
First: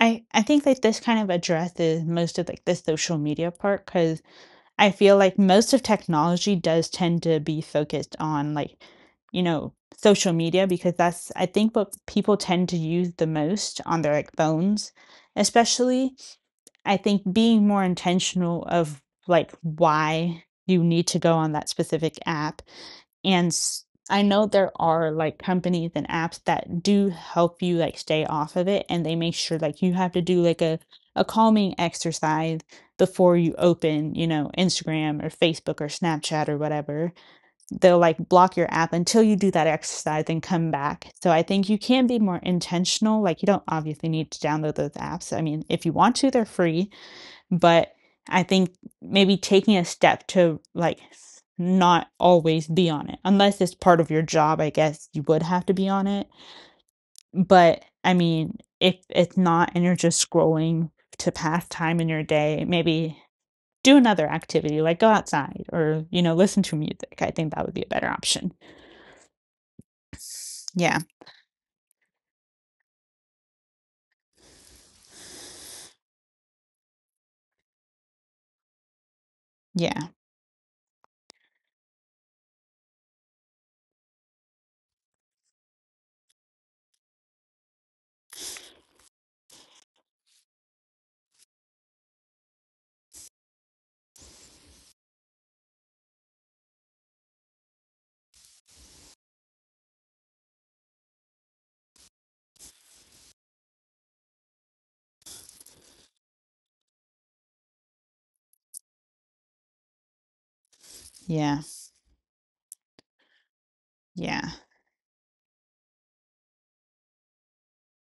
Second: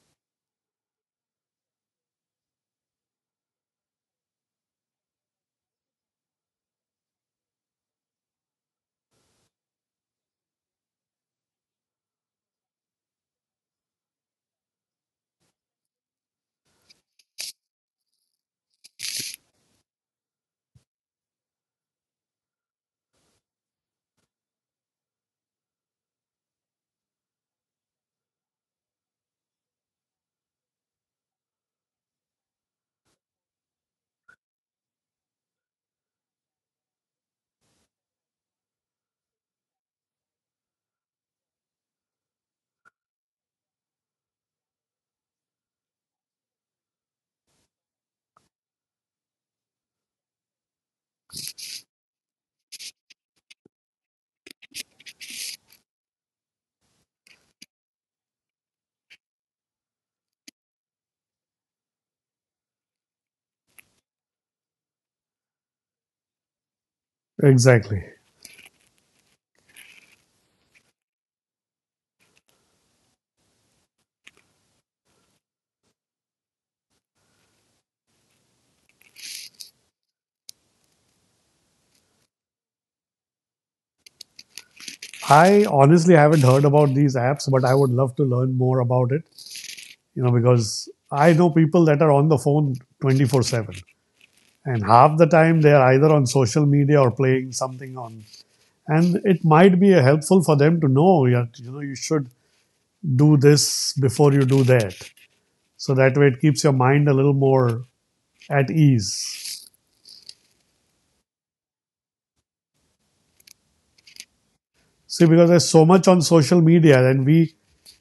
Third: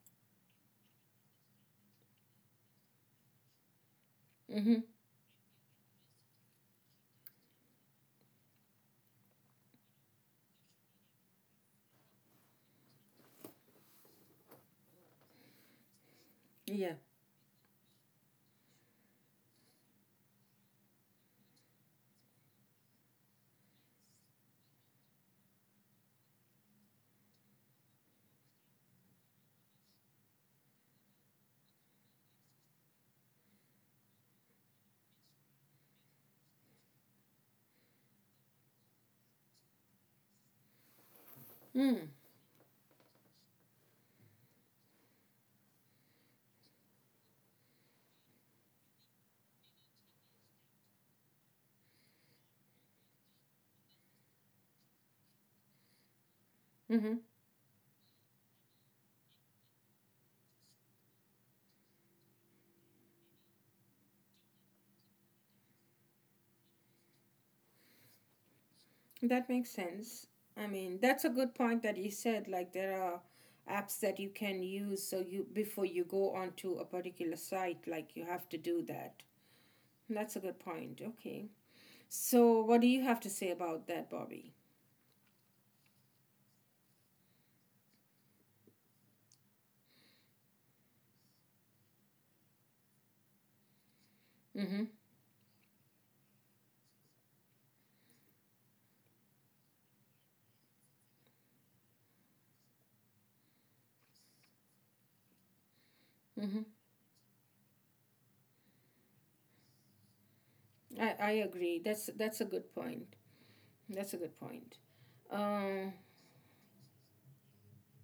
I I think that this kind of addresses most of, like, the social media part, because. Mm-hmm. I feel like most of technology does tend to be focused on, like, you know, social media because that's, I think, what people tend to use the most on their, like, phones, especially. I Yeah. think being more intentional of, like, why you need to go on that specific app and s I know there are, like, companies and apps that do help you, like, stay off of it, and they make sure, like, you have to do, like, a a calming exercise before you open, you know, Instagram or Facebook or Snapchat or whatever. They'll, like, block your app until you do that exercise and come back. So I think you can Mm. be more intentional, like, you don't obviously need to download those apps. I mean, if you want to, they're free, but I think maybe taking a step to like not always be on it, unless it's part of your job, I guess you would have to be on it. Mm-hmm. But I mean, if it's not and you're just scrolling to pass time in your day, maybe do another activity like go outside or, you know, listen to music. I think that would be a exactly. better option. That makes sense. I Yeah. mean, that's a good point that you said. Like there are apps that you can use, so you before you go onto a particular site, like you have to do that. Yeah. That's a good point. Okay. So, what do you have to say about that, Bobby? I honestly haven't heard about these apps, but I would love to learn more about it, you know, because I know people that are on the phone twenty four seven. Mm-hmm. And half the time they are either on social media or playing something on. And it might be helpful for them to know, yeah, you know, you should do this before you do that. So that way it Mm-hmm. keeps your mind a little more at ease. I, I Yeah. agree. That's that's a good point. That's a good Yeah. point. See, because there's so Um, much on social media, and we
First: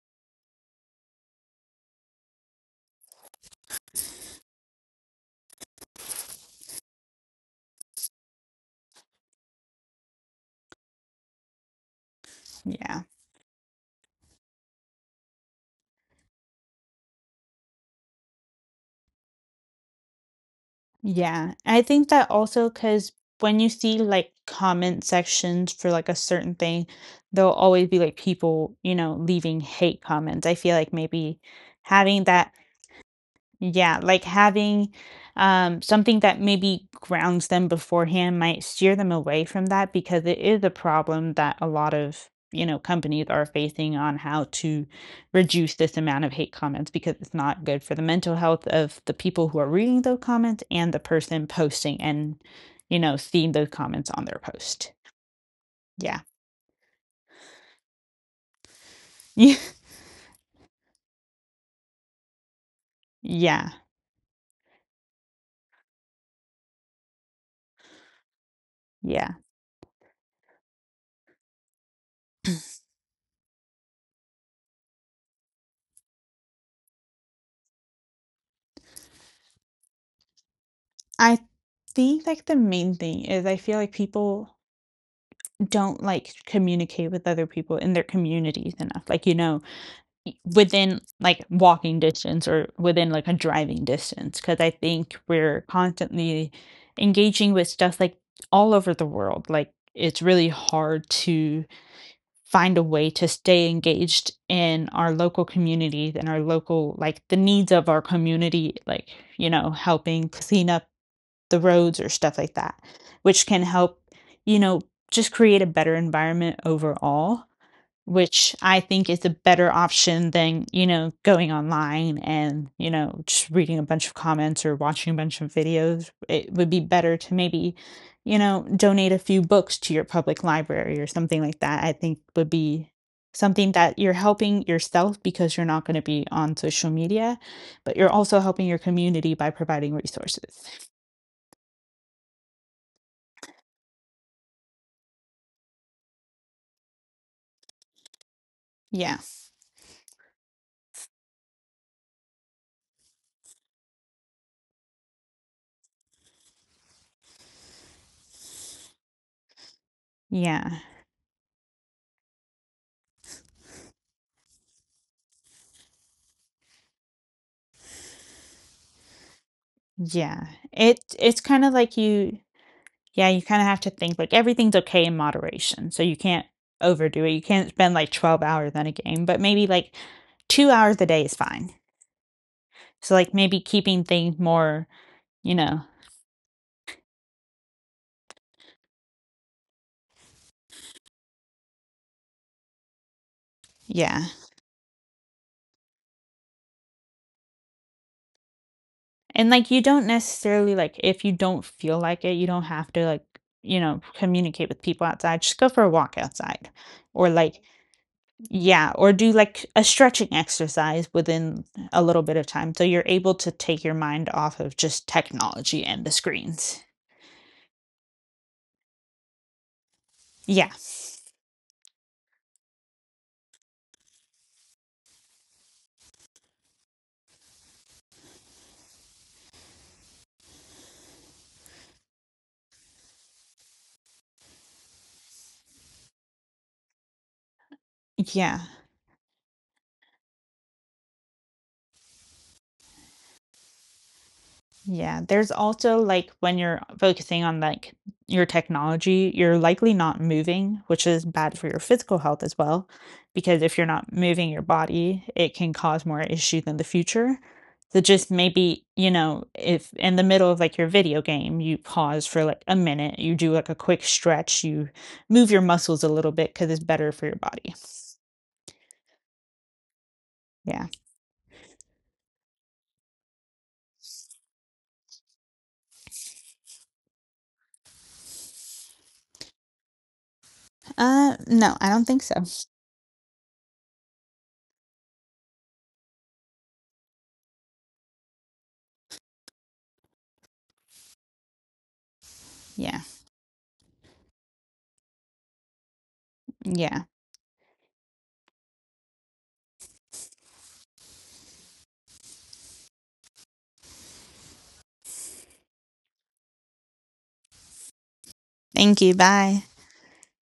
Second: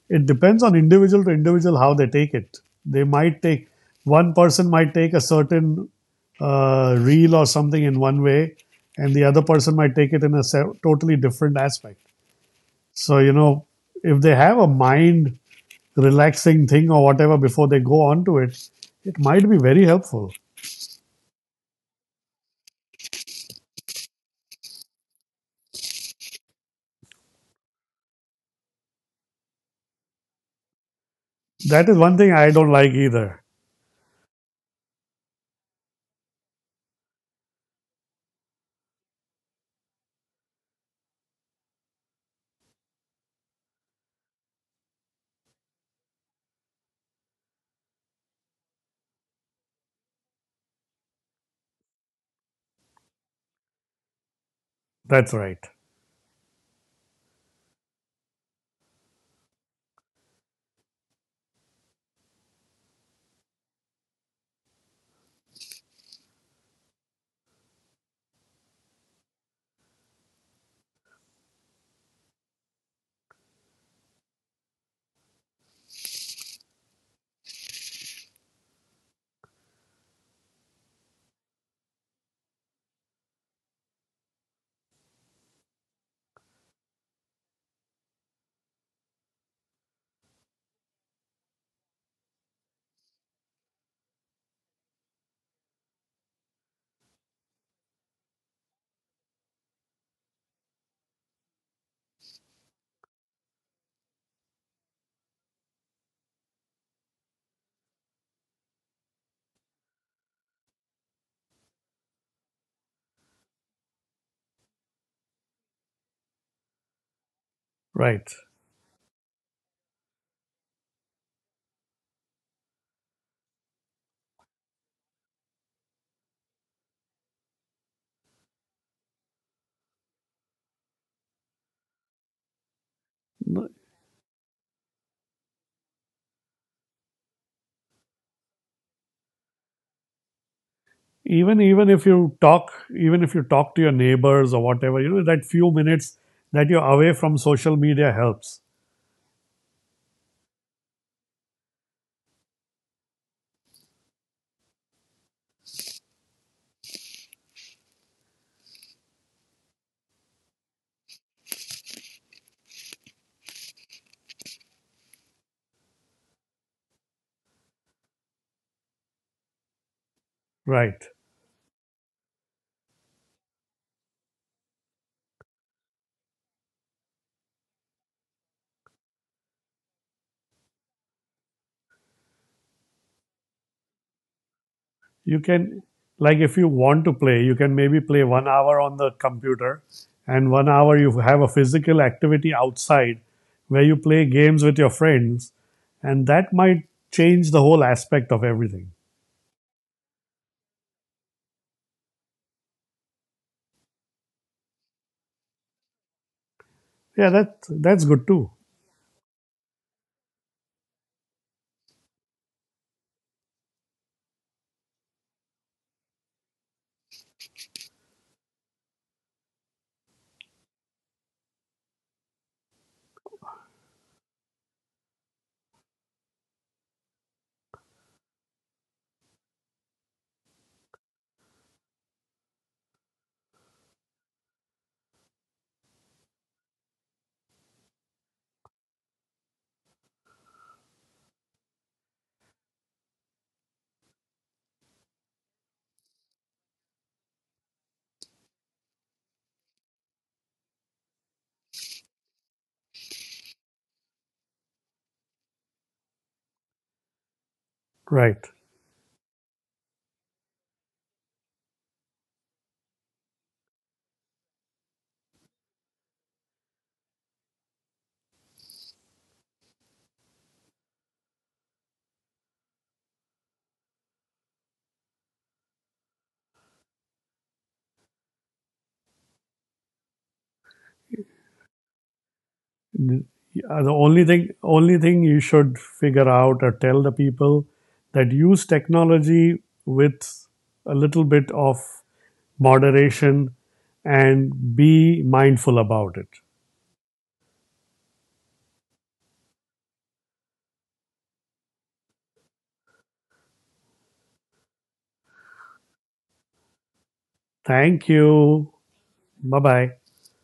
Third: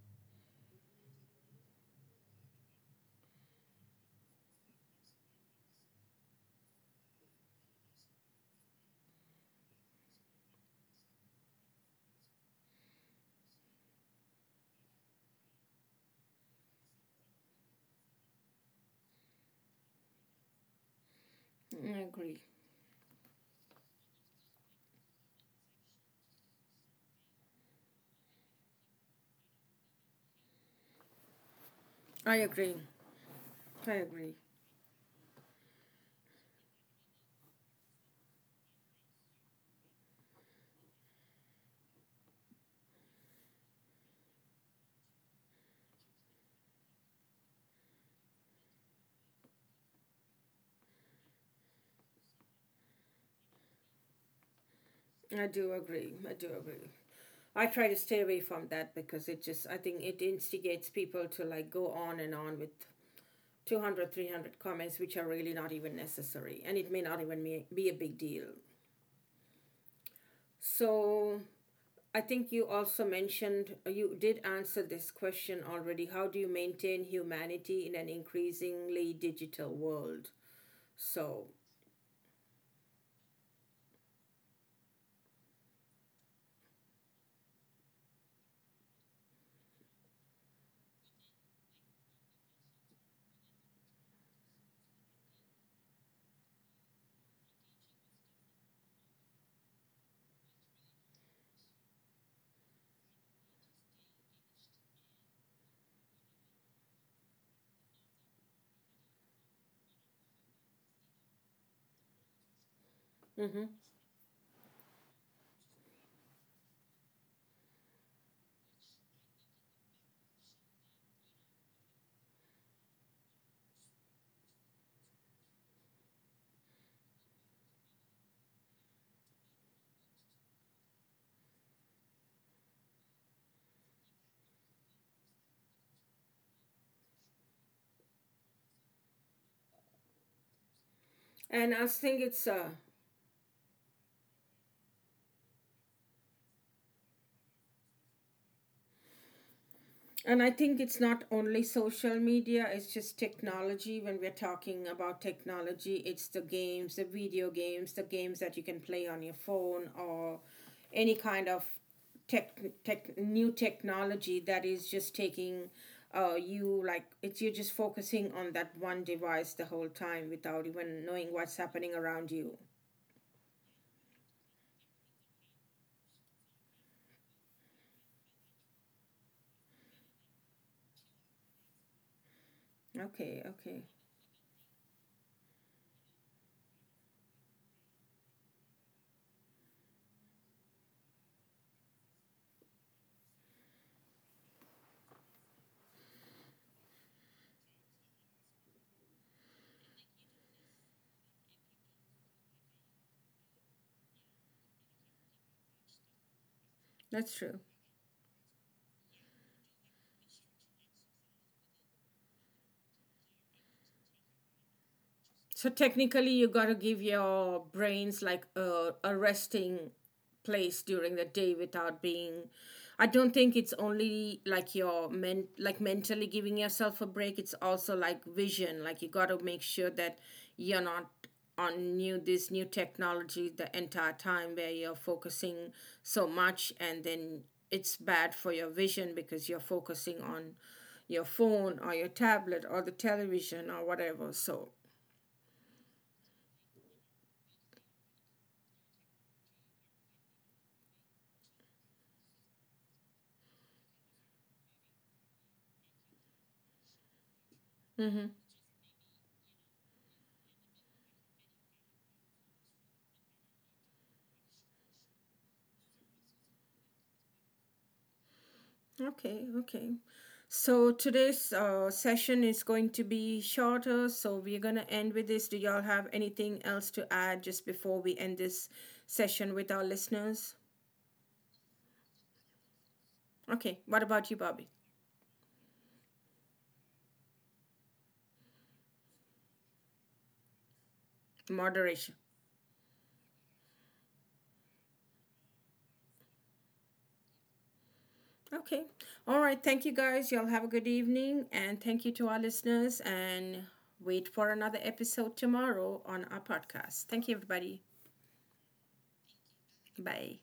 it depends on individual to individual how they take it. They might take one person might take a certain, uh, reel or something in one way, and the other person might take it in a totally different aspect. Yeah. So you know, if they have a mind relaxing thing or whatever before they go on to it, it might be very helpful. Yeah, I I think that agree. also because when you see, like, comment sections for, like, a certain thing, there'll always be, like, people, you know, leaving hate comments. I feel like maybe That is one having thing I I that don't agree. like either. I yeah, like agree. having um, something that maybe grounds them beforehand might steer them away from that because it is a problem that a lot of, you know, companies are facing on how to reduce this amount of hate comments because it's not good for the mental health of the people who are reading those comments and the person posting and, you know, seeing those comments on their post. That's I right. do agree. Yeah. [LAUGHS] I do agree. I try to stay away from that because it Yeah. just I think it instigates people to like go on and on with Yeah. two hundred, three hundred comments which are really not even necessary and it may not even be be a big deal. Yeah. So I think you also mentioned, uh, you did answer this question already. How do you maintain humanity in an increasingly digital world? I So. think like the main thing is I feel like people don't like communicate with other people in their communities enough, like you know, within like walking distance or within like a driving distance, because I think we're constantly engaging with stuff like all over the world. Like it's really hard to find a way to stay engaged in our local communities and our local like the needs of our community, like you know, helping clean up the roads or stuff like that, which can Mm-hmm. help, you know, just create a better environment overall, Right. which I think is a better option than, you know, going online and, you know, just reading a bunch of comments or watching a bunch of videos. It would be better to maybe, you know, donate a few books to your public library or something like that. I think would be something that you're helping yourself because you're not going to be on social media, but you're also helping your community by providing resources. even and I even if think you it's talk uh, even if you talk to your neighbors or whatever you know that few minutes that you're away from social media helps. Yeah. And I think it's not only social media, it's just technology. When we're talking about technology, it's the games, the video games, the games that you can play on your phone, or Yeah, any kind of tech, tech new technology that is just taking uh, you like it's you're just focusing on that one device the whole time yeah. without It Right. even knowing it's what's kinda like happening around you you. yeah, you kinda have to think, like, everything's okay in moderation, so you can't overdo it. You can't spend, like, twelve hours on a game, but maybe, like, two hours a day is fine. So, like, Okay, maybe okay. keeping things more, you you know can like If you want to play, you can maybe play one hour on the computer, and one hour you have a physical activity outside where you play yeah. games with your friends, and that might change the whole aspect of everything. And, like, you don't necessarily, like if you don't feel like it, you don't have to, like, you know, communicate with people outside. Just go for a walk outside or, Yeah, That's that like, true. that's good too. yeah, or do like a stretching exercise within a little bit of time so you're able to take your mind off of just So technology and the technically, you got to screens. give your brains like a, a resting Yeah. place during the day without being. I don't think it's only like your men like mentally giving yourself a break. It's also like vision. Like you got to make sure that you're not on new this new technology the entire time where you're focusing so much and then it's bad for Yeah. your vision because you're focusing on your phone or your tablet or the television or whatever. So. Yeah, there's also like when you're focusing on like your technology, you're likely not moving, which is bad for your physical health as well, because if you're not moving your body, it can cause more issues in the future. So Mm-hmm. just Right. maybe, you know, if in the middle of like your video game, you pause for like a minute, you do like a quick stretch, you move your muscles a little bit because it's better for your body. Okay, okay. Yeah. So today's uh, session is going to be shorter, so we're going to end with this. Do y'all have anything else to add just before we end this session with our listeners? Uh, no, I don't think so. Okay, Uh, the what only about you, thing Bobby? only thing you should figure out, or tell the people that use technology, with a little bit of Moderation. Yeah. moderation, and be mindful about it. Yeah. Okay. All right. Thank you, guys. Y'all have a good evening. And thank you to our listeners. And wait for another episode tomorrow on our podcast. Thank you, everybody. Thank you. Thank you. Bye Bye. bye. Bye.